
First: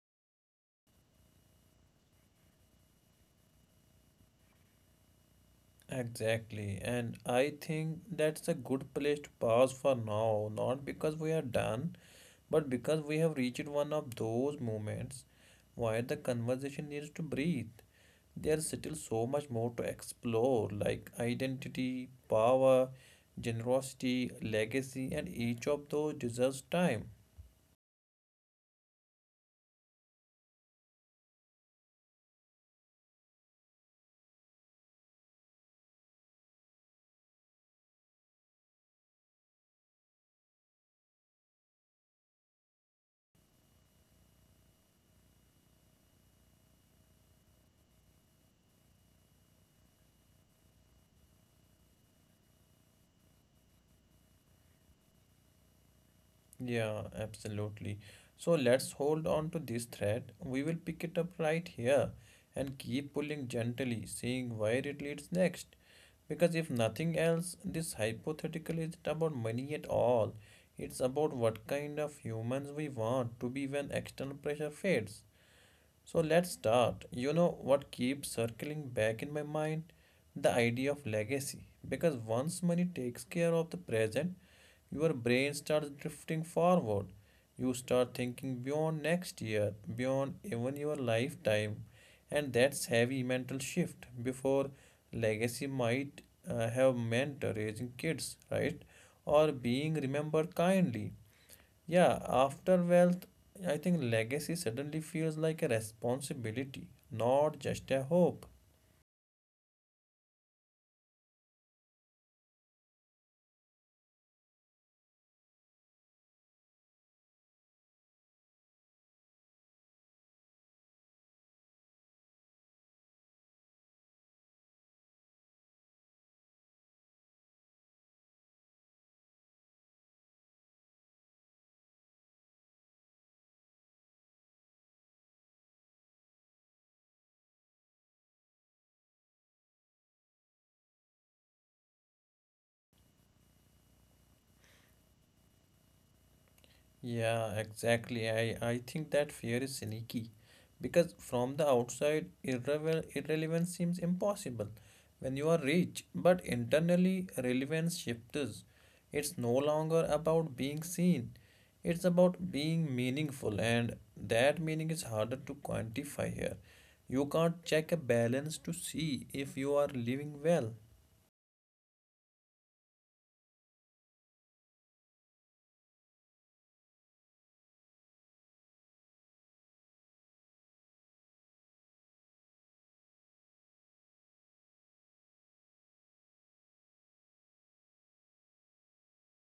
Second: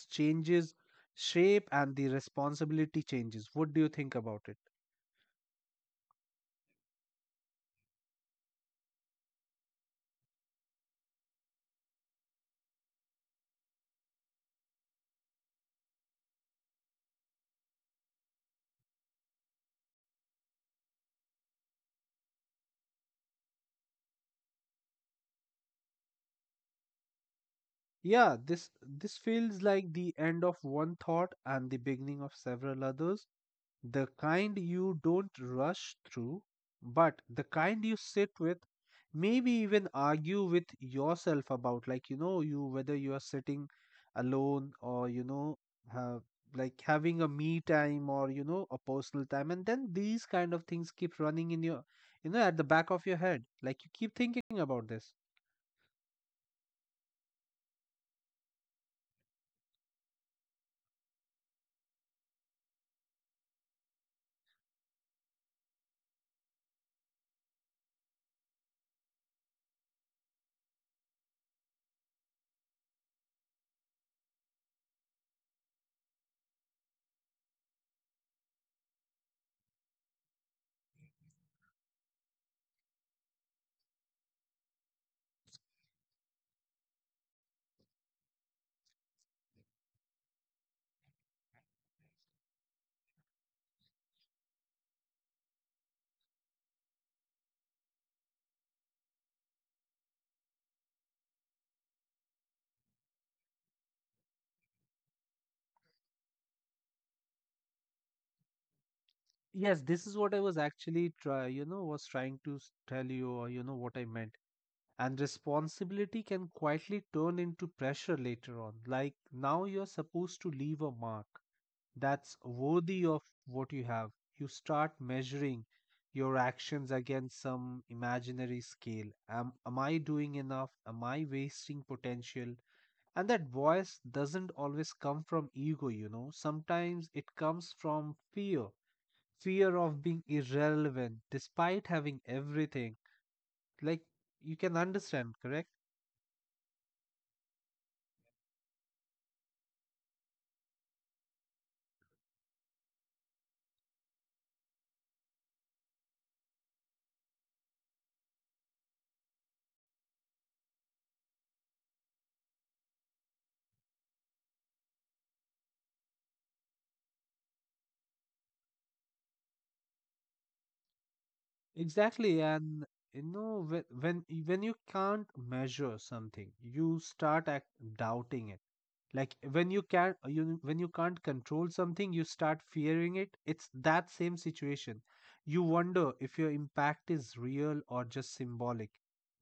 changes shape, and the responsibility changes. What do you think about it? Exactly. And I think that's a good place to pause for now, not because we are done, but because we have reached one of those moments where the conversation needs to breathe. There's still so much more to explore, like identity, power, generosity, legacy, and each of those deserves time. Yeah, this feels like the end of one thought and the beginning of several others. The kind you don't rush through, but the kind you sit with, maybe even argue with yourself about, like you know, you whether you are sitting alone, or you know, have like having a me time, or you know, a personal time, and then these kind of things keep running in your, you know, at the back of your head. Like you keep thinking about this. Yeah, absolutely. So let's hold on to this thread. We will pick it up right here and keep pulling gently, seeing where it leads next. Because if nothing else, this hypothetical isn't about money at all. It's about what kind of humans we want to be when external pressure fades. So let's start. You know what keeps circling back in my mind? The idea of legacy. Because once money takes care of the present, your brain starts drifting forward. You start thinking beyond next year, beyond even your lifetime. And that's heavy mental shift. Before legacy might have meant raising kids, right? Or being remembered kindly. Yeah, after wealth, I think legacy suddenly feels like a responsibility, not just a hope. Yes, this is what I was actually you know, was trying to tell you, or you know, what I meant. And responsibility can quietly turn into pressure later on. Like now you're supposed to leave a mark that's worthy of what you have. You start measuring your actions against some imaginary scale. Am I doing enough? Am I wasting potential? And that voice doesn't always come from ego, you know. Sometimes it comes from fear, fear of being irrelevant despite having everything. Like you can understand, correct? Yeah, exactly. I think that fear is sneaky because from the outside, irrelevance seems impossible when you are rich, but internally, relevance shifts. It's no longer about being seen, it's about being meaningful, and that meaning is harder to quantify here. You can't check a balance to see if you are living well. Exactly, and you know when when you can't measure something, you start doubting it. Like when you can you when you can't control something, you start fearing it. It's that same situation. You wonder if your impact is real or just symbolic.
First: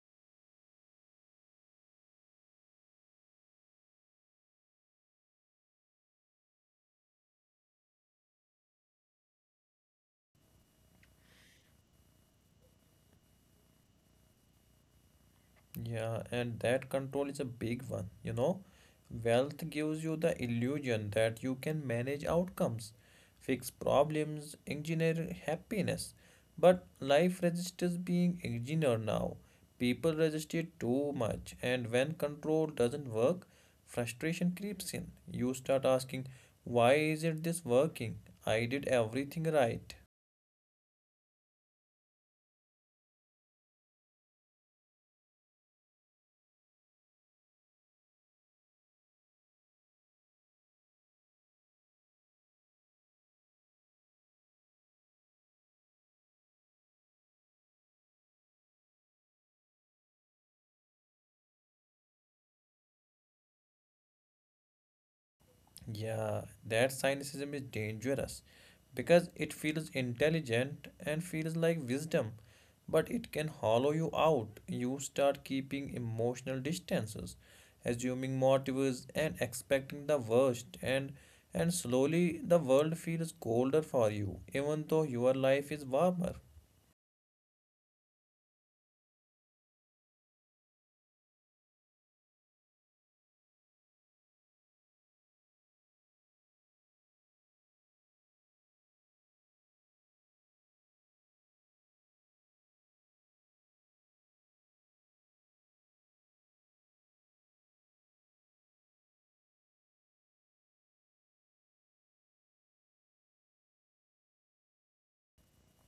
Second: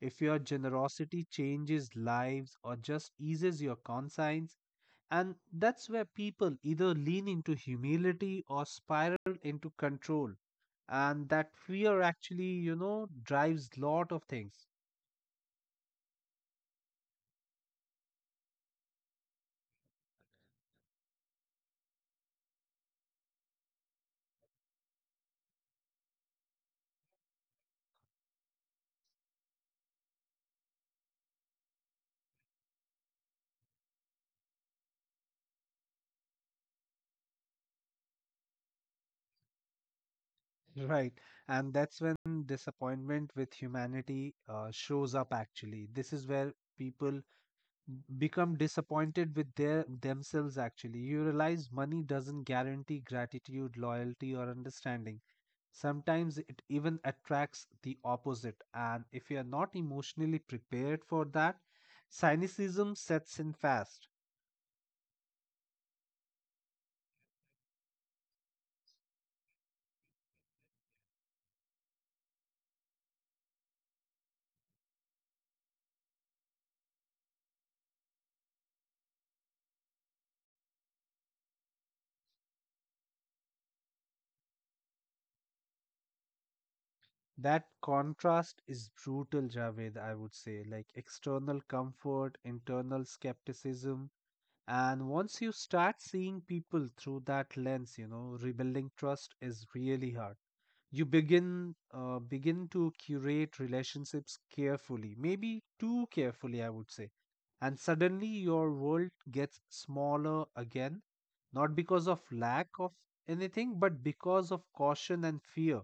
If your generosity changes lives or just eases your conscience. And that's where people either lean into humility or spiral into control. And that fear actually, you know, drives lot of things. Yeah, and that control is a big one, you know. Wealth gives you the illusion that you can manage outcomes, fix problems, engineer happiness. But life resists being engineered now. People resist it too much, and when control doesn't work, frustration creeps in. You start asking, why is it this working? I did everything right. Right. And that's when disappointment with humanity shows up actually. This is where people become disappointed with their themselves actually. You realize money doesn't guarantee gratitude, loyalty, or understanding. Sometimes it even attracts the opposite, and if you are not emotionally prepared for that, cynicism sets in fast. Yeah, that cynicism is dangerous because it feels intelligent and feels like wisdom, but it can hollow you out. You start keeping emotional distances, assuming motives and expecting the worst, and slowly the world feels colder for you, even though your life is warmer. That contrast is brutal, Javed, I would say, like external comfort, internal skepticism. And once you start seeing people through that lens, you know, rebuilding trust is really hard. You begin begin to curate relationships carefully, maybe too carefully I would say. And suddenly your world gets smaller again, not because of lack of anything, but because of caution and fear.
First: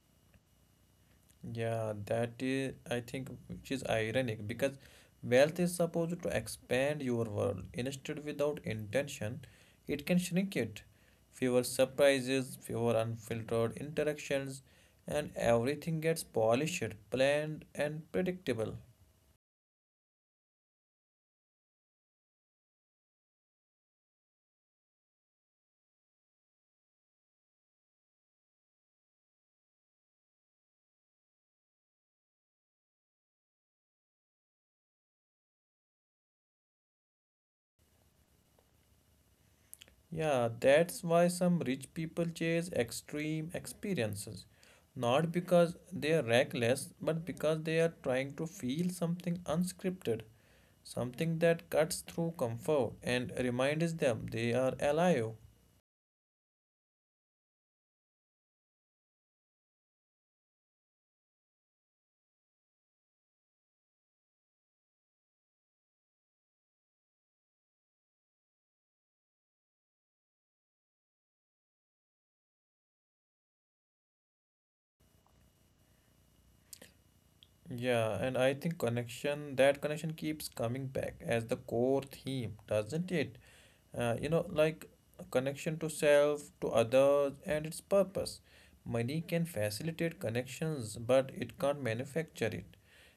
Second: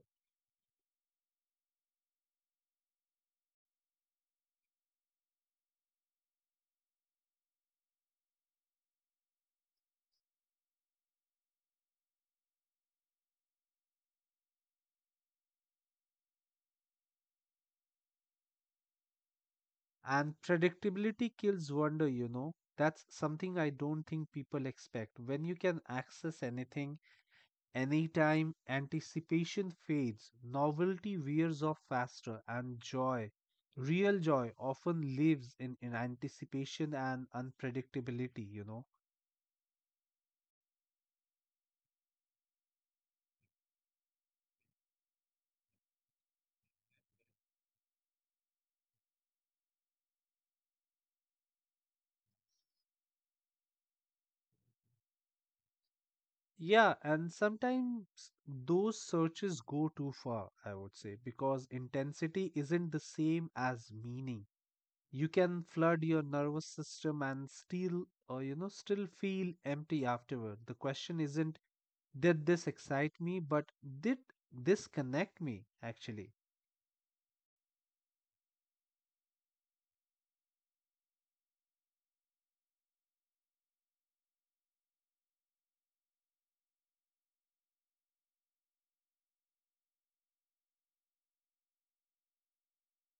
Yeah, that is, I think, which is ironic because wealth is supposed to expand your world. Instead, without intention, it can shrink it. Fewer surprises, fewer unfiltered interactions, and everything gets polished, planned, and predictable. And predictability kills wonder, you know. That's something I don't think people expect. When you can access anything anytime, anticipation fades, novelty wears off faster, and joy, real joy, often lives in anticipation and unpredictability, you know. Yeah, that's why some rich people chase extreme experiences. Not because they are reckless, but because they are trying to feel something unscripted. Something that cuts through comfort and reminds them they are alive. Yeah, and sometimes those searches go too far, I would say, because intensity isn't the same as meaning. You can flood your nervous system and still, you know, still feel empty afterward. The question isn't, did this excite me? But did this connect me actually? Yeah, and I think connection, that connection keeps coming back as the core theme, doesn't it? Like a connection to self, to others, and its purpose. Money can facilitate connections, but it can't manufacture it.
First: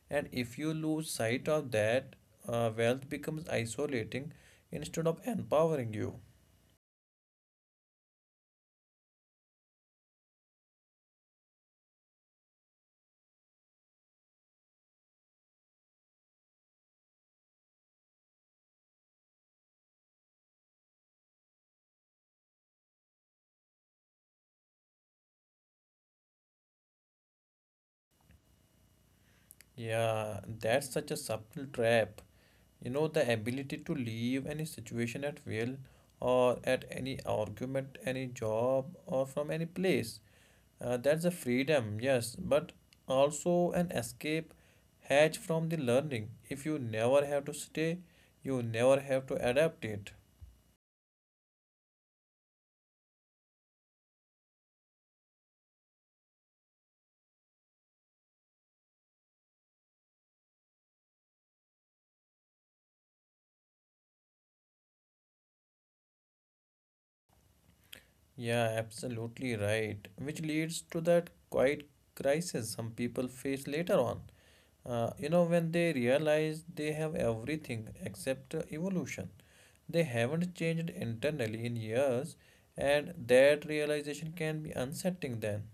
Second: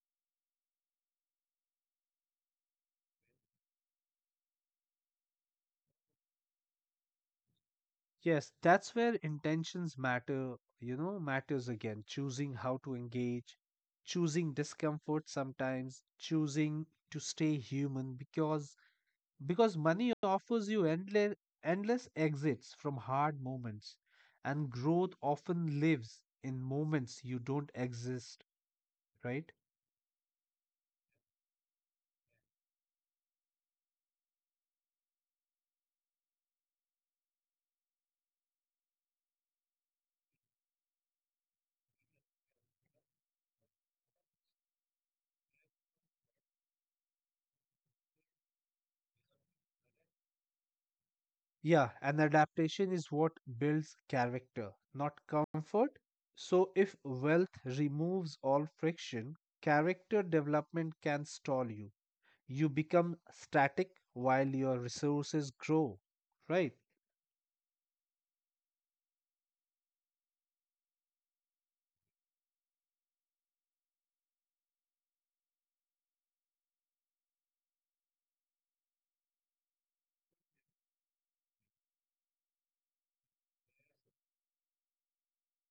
And if you lose sight of that, wealth becomes isolating instead of empowering you. Yes, that's where intentions matter, you know, matters again. Choosing how to engage, choosing discomfort sometimes, choosing to stay human, because money offers you endless, endless exits from hard moments, and growth often lives in moments you don't exist, right? Yeah, that's such a subtle trap. You know, the ability to leave any situation at will or at any argument, any job, or from any place. That's a freedom, yes, but also an escape hatch from the learning. If you never have to stay, you never have to adapt it. Yeah, and adaptation is what builds character, not comfort. So, if wealth removes all friction, character development can stall you. You become static while your resources grow, right? Yeah, absolutely right. Which leads to that quiet crisis some people face later on. You know, when they realize they have everything except evolution. They haven't changed internally in years, and that realization can be unsettling then.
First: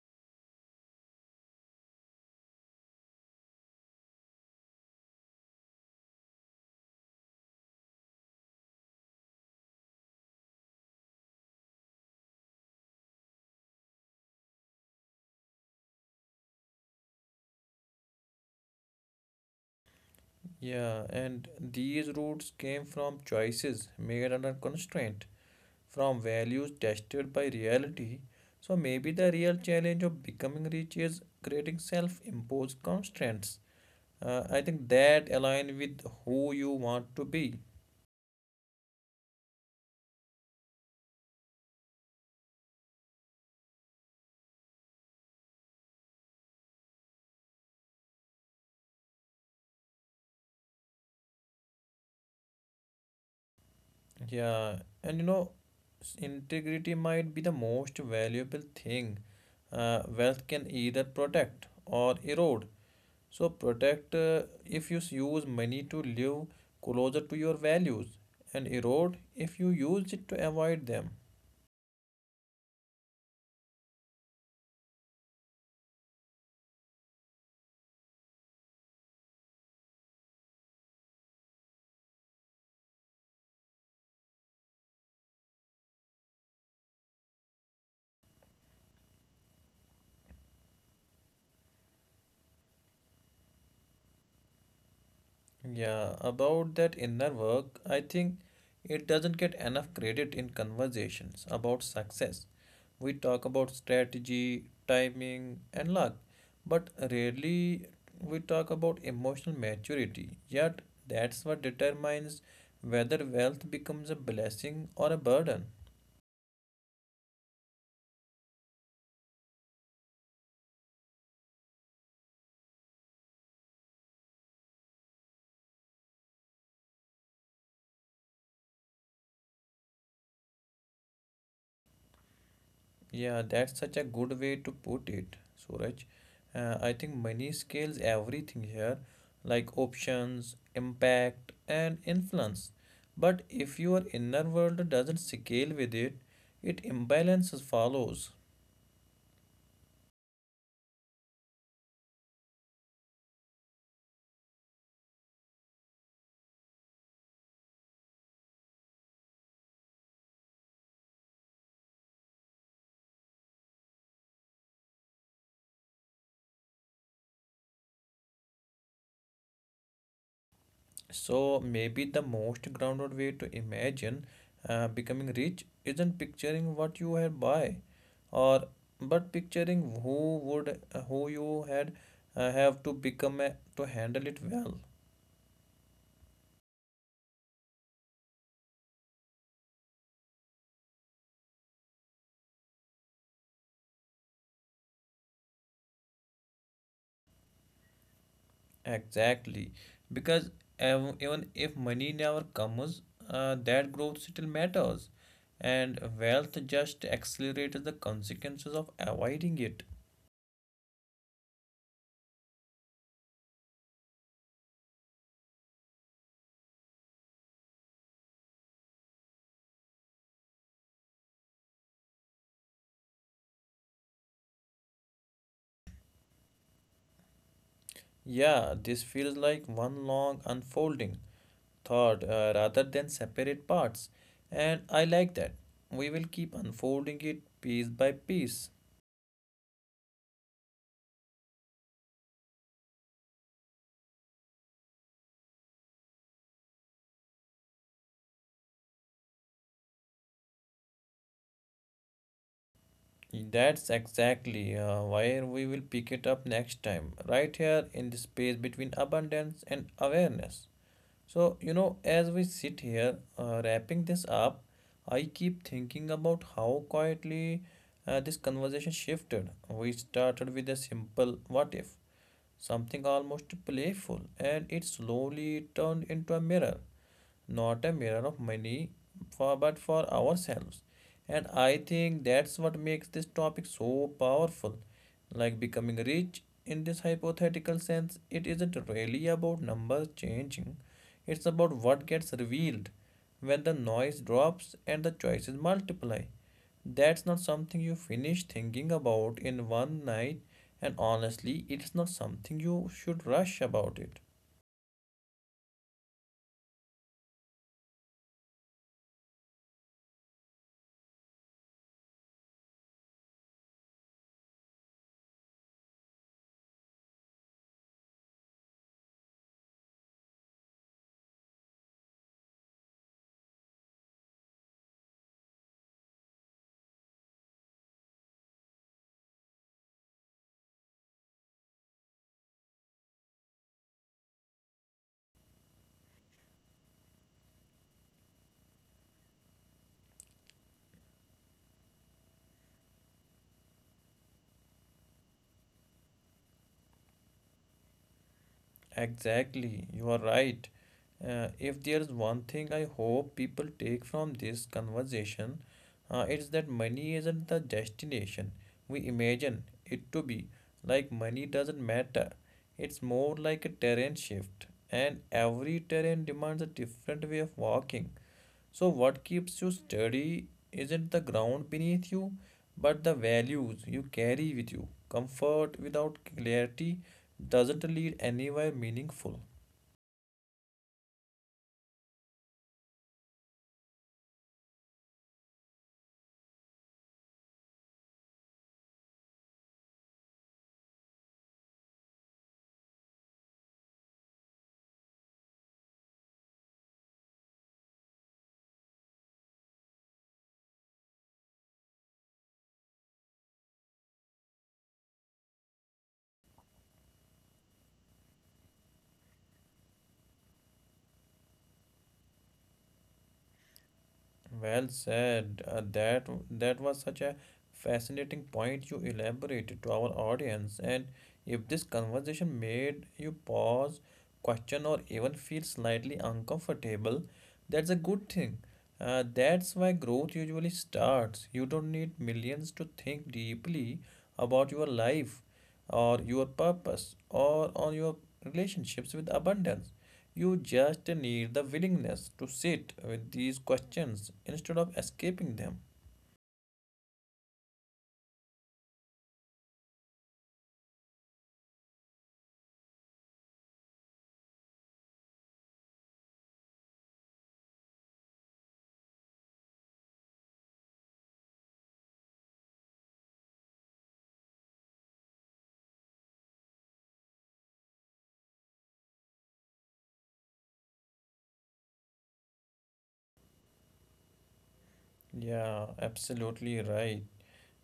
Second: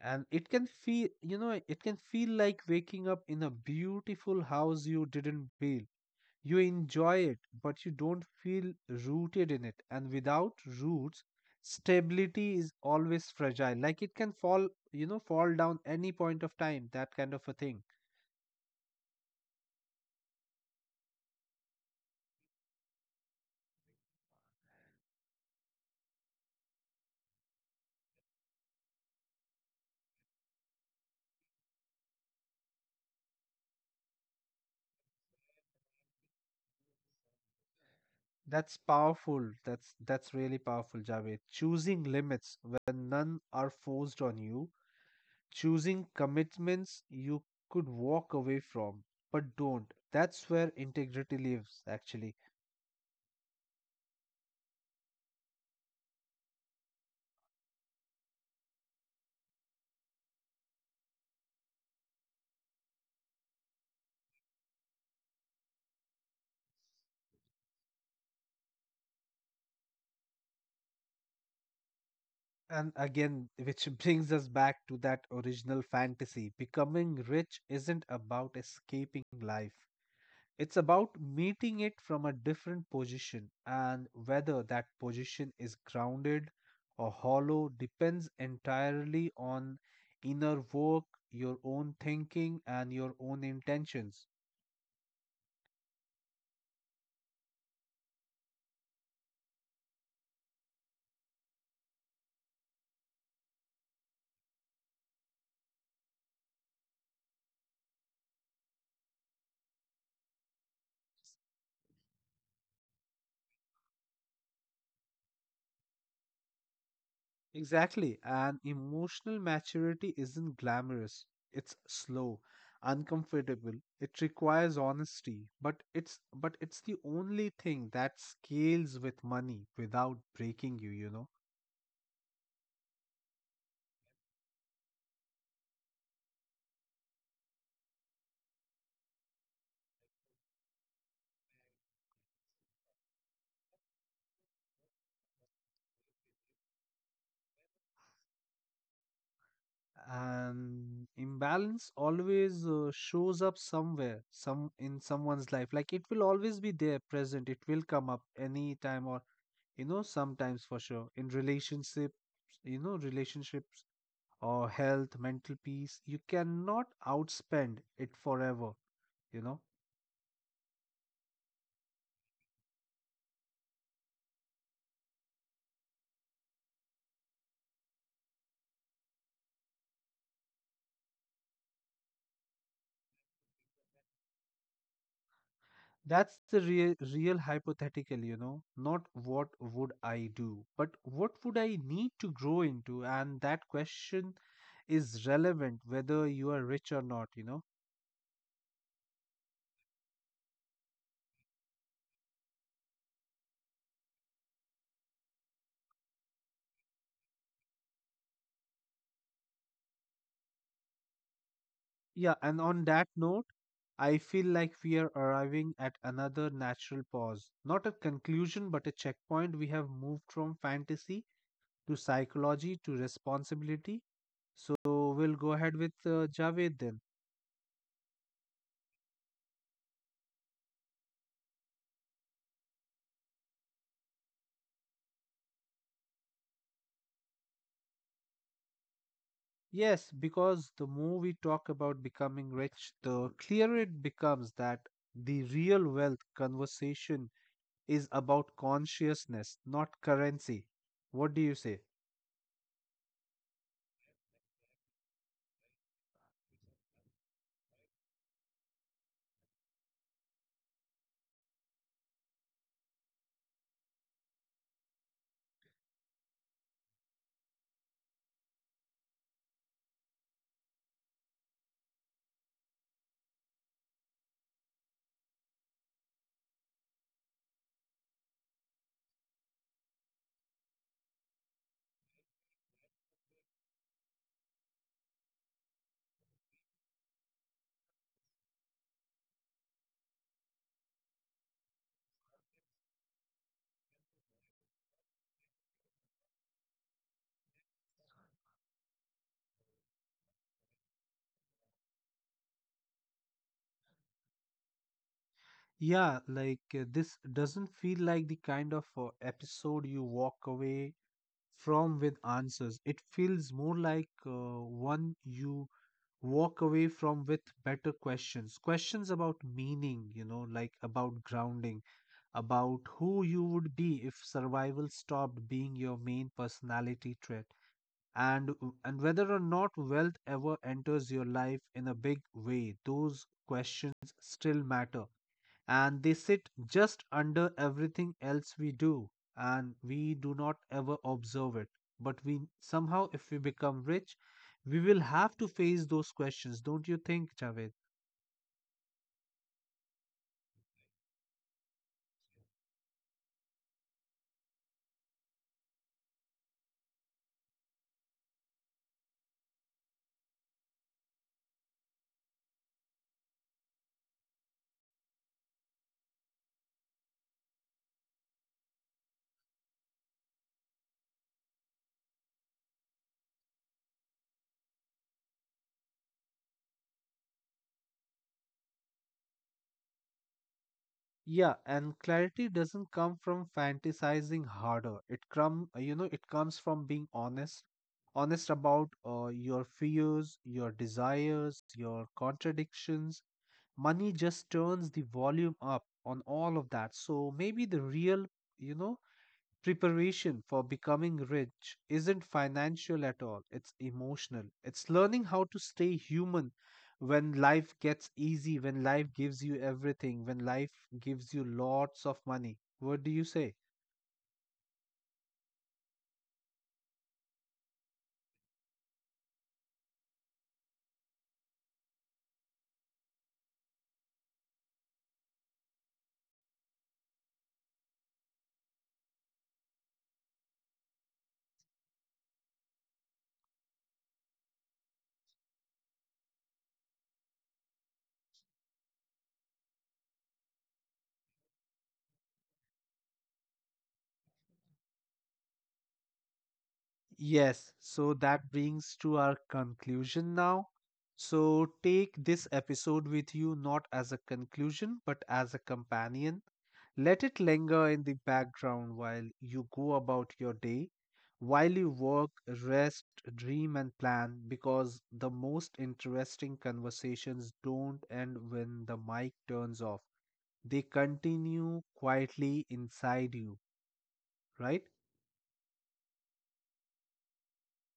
And it can feel, you know, it can feel like waking up in a beautiful house you didn't build. You enjoy it, but you don't feel rooted in it. And without roots, stability is always fragile. Like it can fall, you know, fall down any point of time, that kind of a thing. Yeah, and these roots came from choices made under constraint, from values tested by reality. So maybe the real challenge of becoming rich is creating self imposed constraints. I think that align with who you want to be. That's powerful. That's really powerful, Javed. Choosing limits when none are forced on you, choosing commitments you could walk away from, but don't. That's where integrity lives, actually. Yeah, and you know, integrity might be the most valuable thing wealth can either protect or erode. So, protect if you use money to live closer to your values, and erode if you use it to avoid them. And again, which brings us back to that original fantasy. Becoming rich isn't about escaping life, it's about meeting it from a different position. And whether that position is grounded or hollow depends entirely on inner work, your own thinking, and your own intentions. Yeah, about that inner work, I think it doesn't get enough credit in conversations about success. We talk about strategy, timing, and luck, but rarely we talk about emotional maturity. Yet, that's what determines whether wealth becomes a blessing or a burden. Exactly. And emotional maturity isn't glamorous. It's slow, uncomfortable. It requires honesty, but it's the only thing that scales with money without breaking you, you know. Yeah, that's such a good way to put it, Suraj. I think money scales everything here, like options, impact, and influence. But if your inner world doesn't scale with it, it imbalances follows. And imbalance always shows up somewhere, some in someone's life. Like it will always be there, present. It will come up anytime, or you know, sometimes for sure in relationship, you know, relationships or health, mental peace. You cannot outspend it forever, you know. So maybe the most grounded way to imagine becoming rich isn't picturing what you had buy, or but picturing who you had have to become a, to handle it well. That's the real, real hypothetical, you know. Not what would I do, but what would I need to grow into? And that question is relevant whether you are rich or not, you know. Exactly, because even if money never comes, that growth still matters, and wealth just accelerates the consequences of avoiding it. Yeah, and on that note, I feel like we are arriving at another natural pause. Not a conclusion, but a checkpoint. We have moved from fantasy to psychology to responsibility. So we'll go ahead with Javed then. Yeah, this feels like one long unfolding thought rather than separate parts, and I like that. We will keep unfolding it piece by piece. Yes, because the more we talk about becoming rich, the clearer it becomes that the real wealth conversation is about consciousness, not currency. What do you say? That's exactly where we will pick it up next time, right here in the space between abundance and awareness. So, you know, as we sit here wrapping this up, I keep thinking about how quietly this conversation shifted. We started with a simple what if, something almost playful, and it slowly turned into a mirror, not a mirror of money for but for ourselves. And I think that's what makes this topic so powerful. Like becoming rich in this hypothetical sense, it isn't really about numbers changing, it's about what gets revealed when the noise drops and the choices multiply. That's not something you finish thinking about in one night, and honestly it's not something you should rush about it. Yeah, like this doesn't feel like the kind of episode you walk away from with answers. It feels more like one you walk away from with better questions, questions about meaning, you know, like about grounding, about who you would be if survival stopped being your main personality trait, and whether or not wealth ever enters your life in a big way, those questions still matter, and they sit just under everything else we do, and we do not ever observe it. But we somehow, if we become rich, we will have to face those questions, don't you think, Javed? Exactly, you are right. If there is one thing I hope people take from this conversation, it's that money isn't the destination we imagine it to be. Like money doesn't matter. It's more like a terrain shift, and every terrain demands a different way of walking. So, what keeps you steady isn't the ground beneath you, but the values you carry with you. Comfort without clarity doesn't lead anywhere meaningful. Yeah, and clarity doesn't come from fantasizing harder. It come you know, it comes from being honest, honest about your fears, your desires, your contradictions. Money just turns the volume up on all of that. So maybe the real, you know, preparation for becoming rich isn't financial at all, it's emotional. It's learning how to stay human when life gets easy, when life gives you everything, when life gives you lots of money. What do you say? Well said. That was such a fascinating point you elaborated to our audience. And if this conversation made you pause, question, or even feel slightly uncomfortable, that's a good thing. That's why growth usually starts. You don't need millions to think deeply about your life, or your purpose, or on your relationships with abundance. You just need the willingness to sit with these questions instead of escaping them. Yes, so that brings to our conclusion now. So take this episode with you, not as a conclusion but as a companion. Let it linger in the background while you go about your day, while you work, rest, dream, and plan, because the most interesting conversations don't end when the mic turns off. They continue quietly inside you, right? Yeah, absolutely right.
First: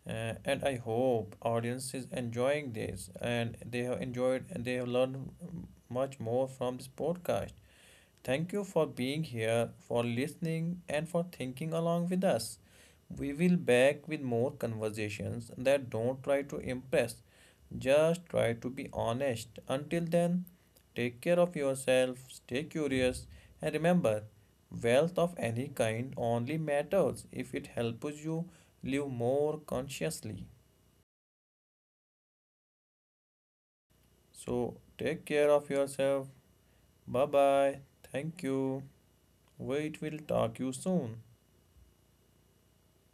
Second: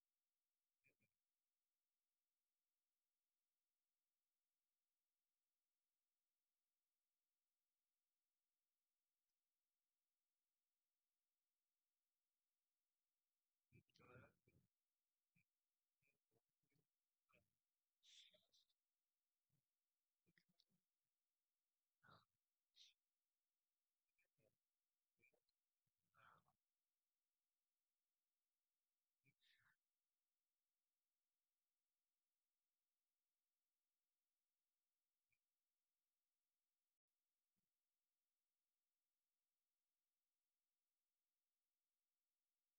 And I hope audience is enjoying this and they have enjoyed and they have learned mm, much more from this podcast. Thank you for being here, for listening and for thinking along with us. We will back with more conversations that don't try to impress. Just try to be honest. Until then, take care of yourself, stay curious, and remember wealth of any kind only matters if it helps you live more consciously. So, take care of yourself. Bye bye. Thank you. Wait, we'll talk you soon.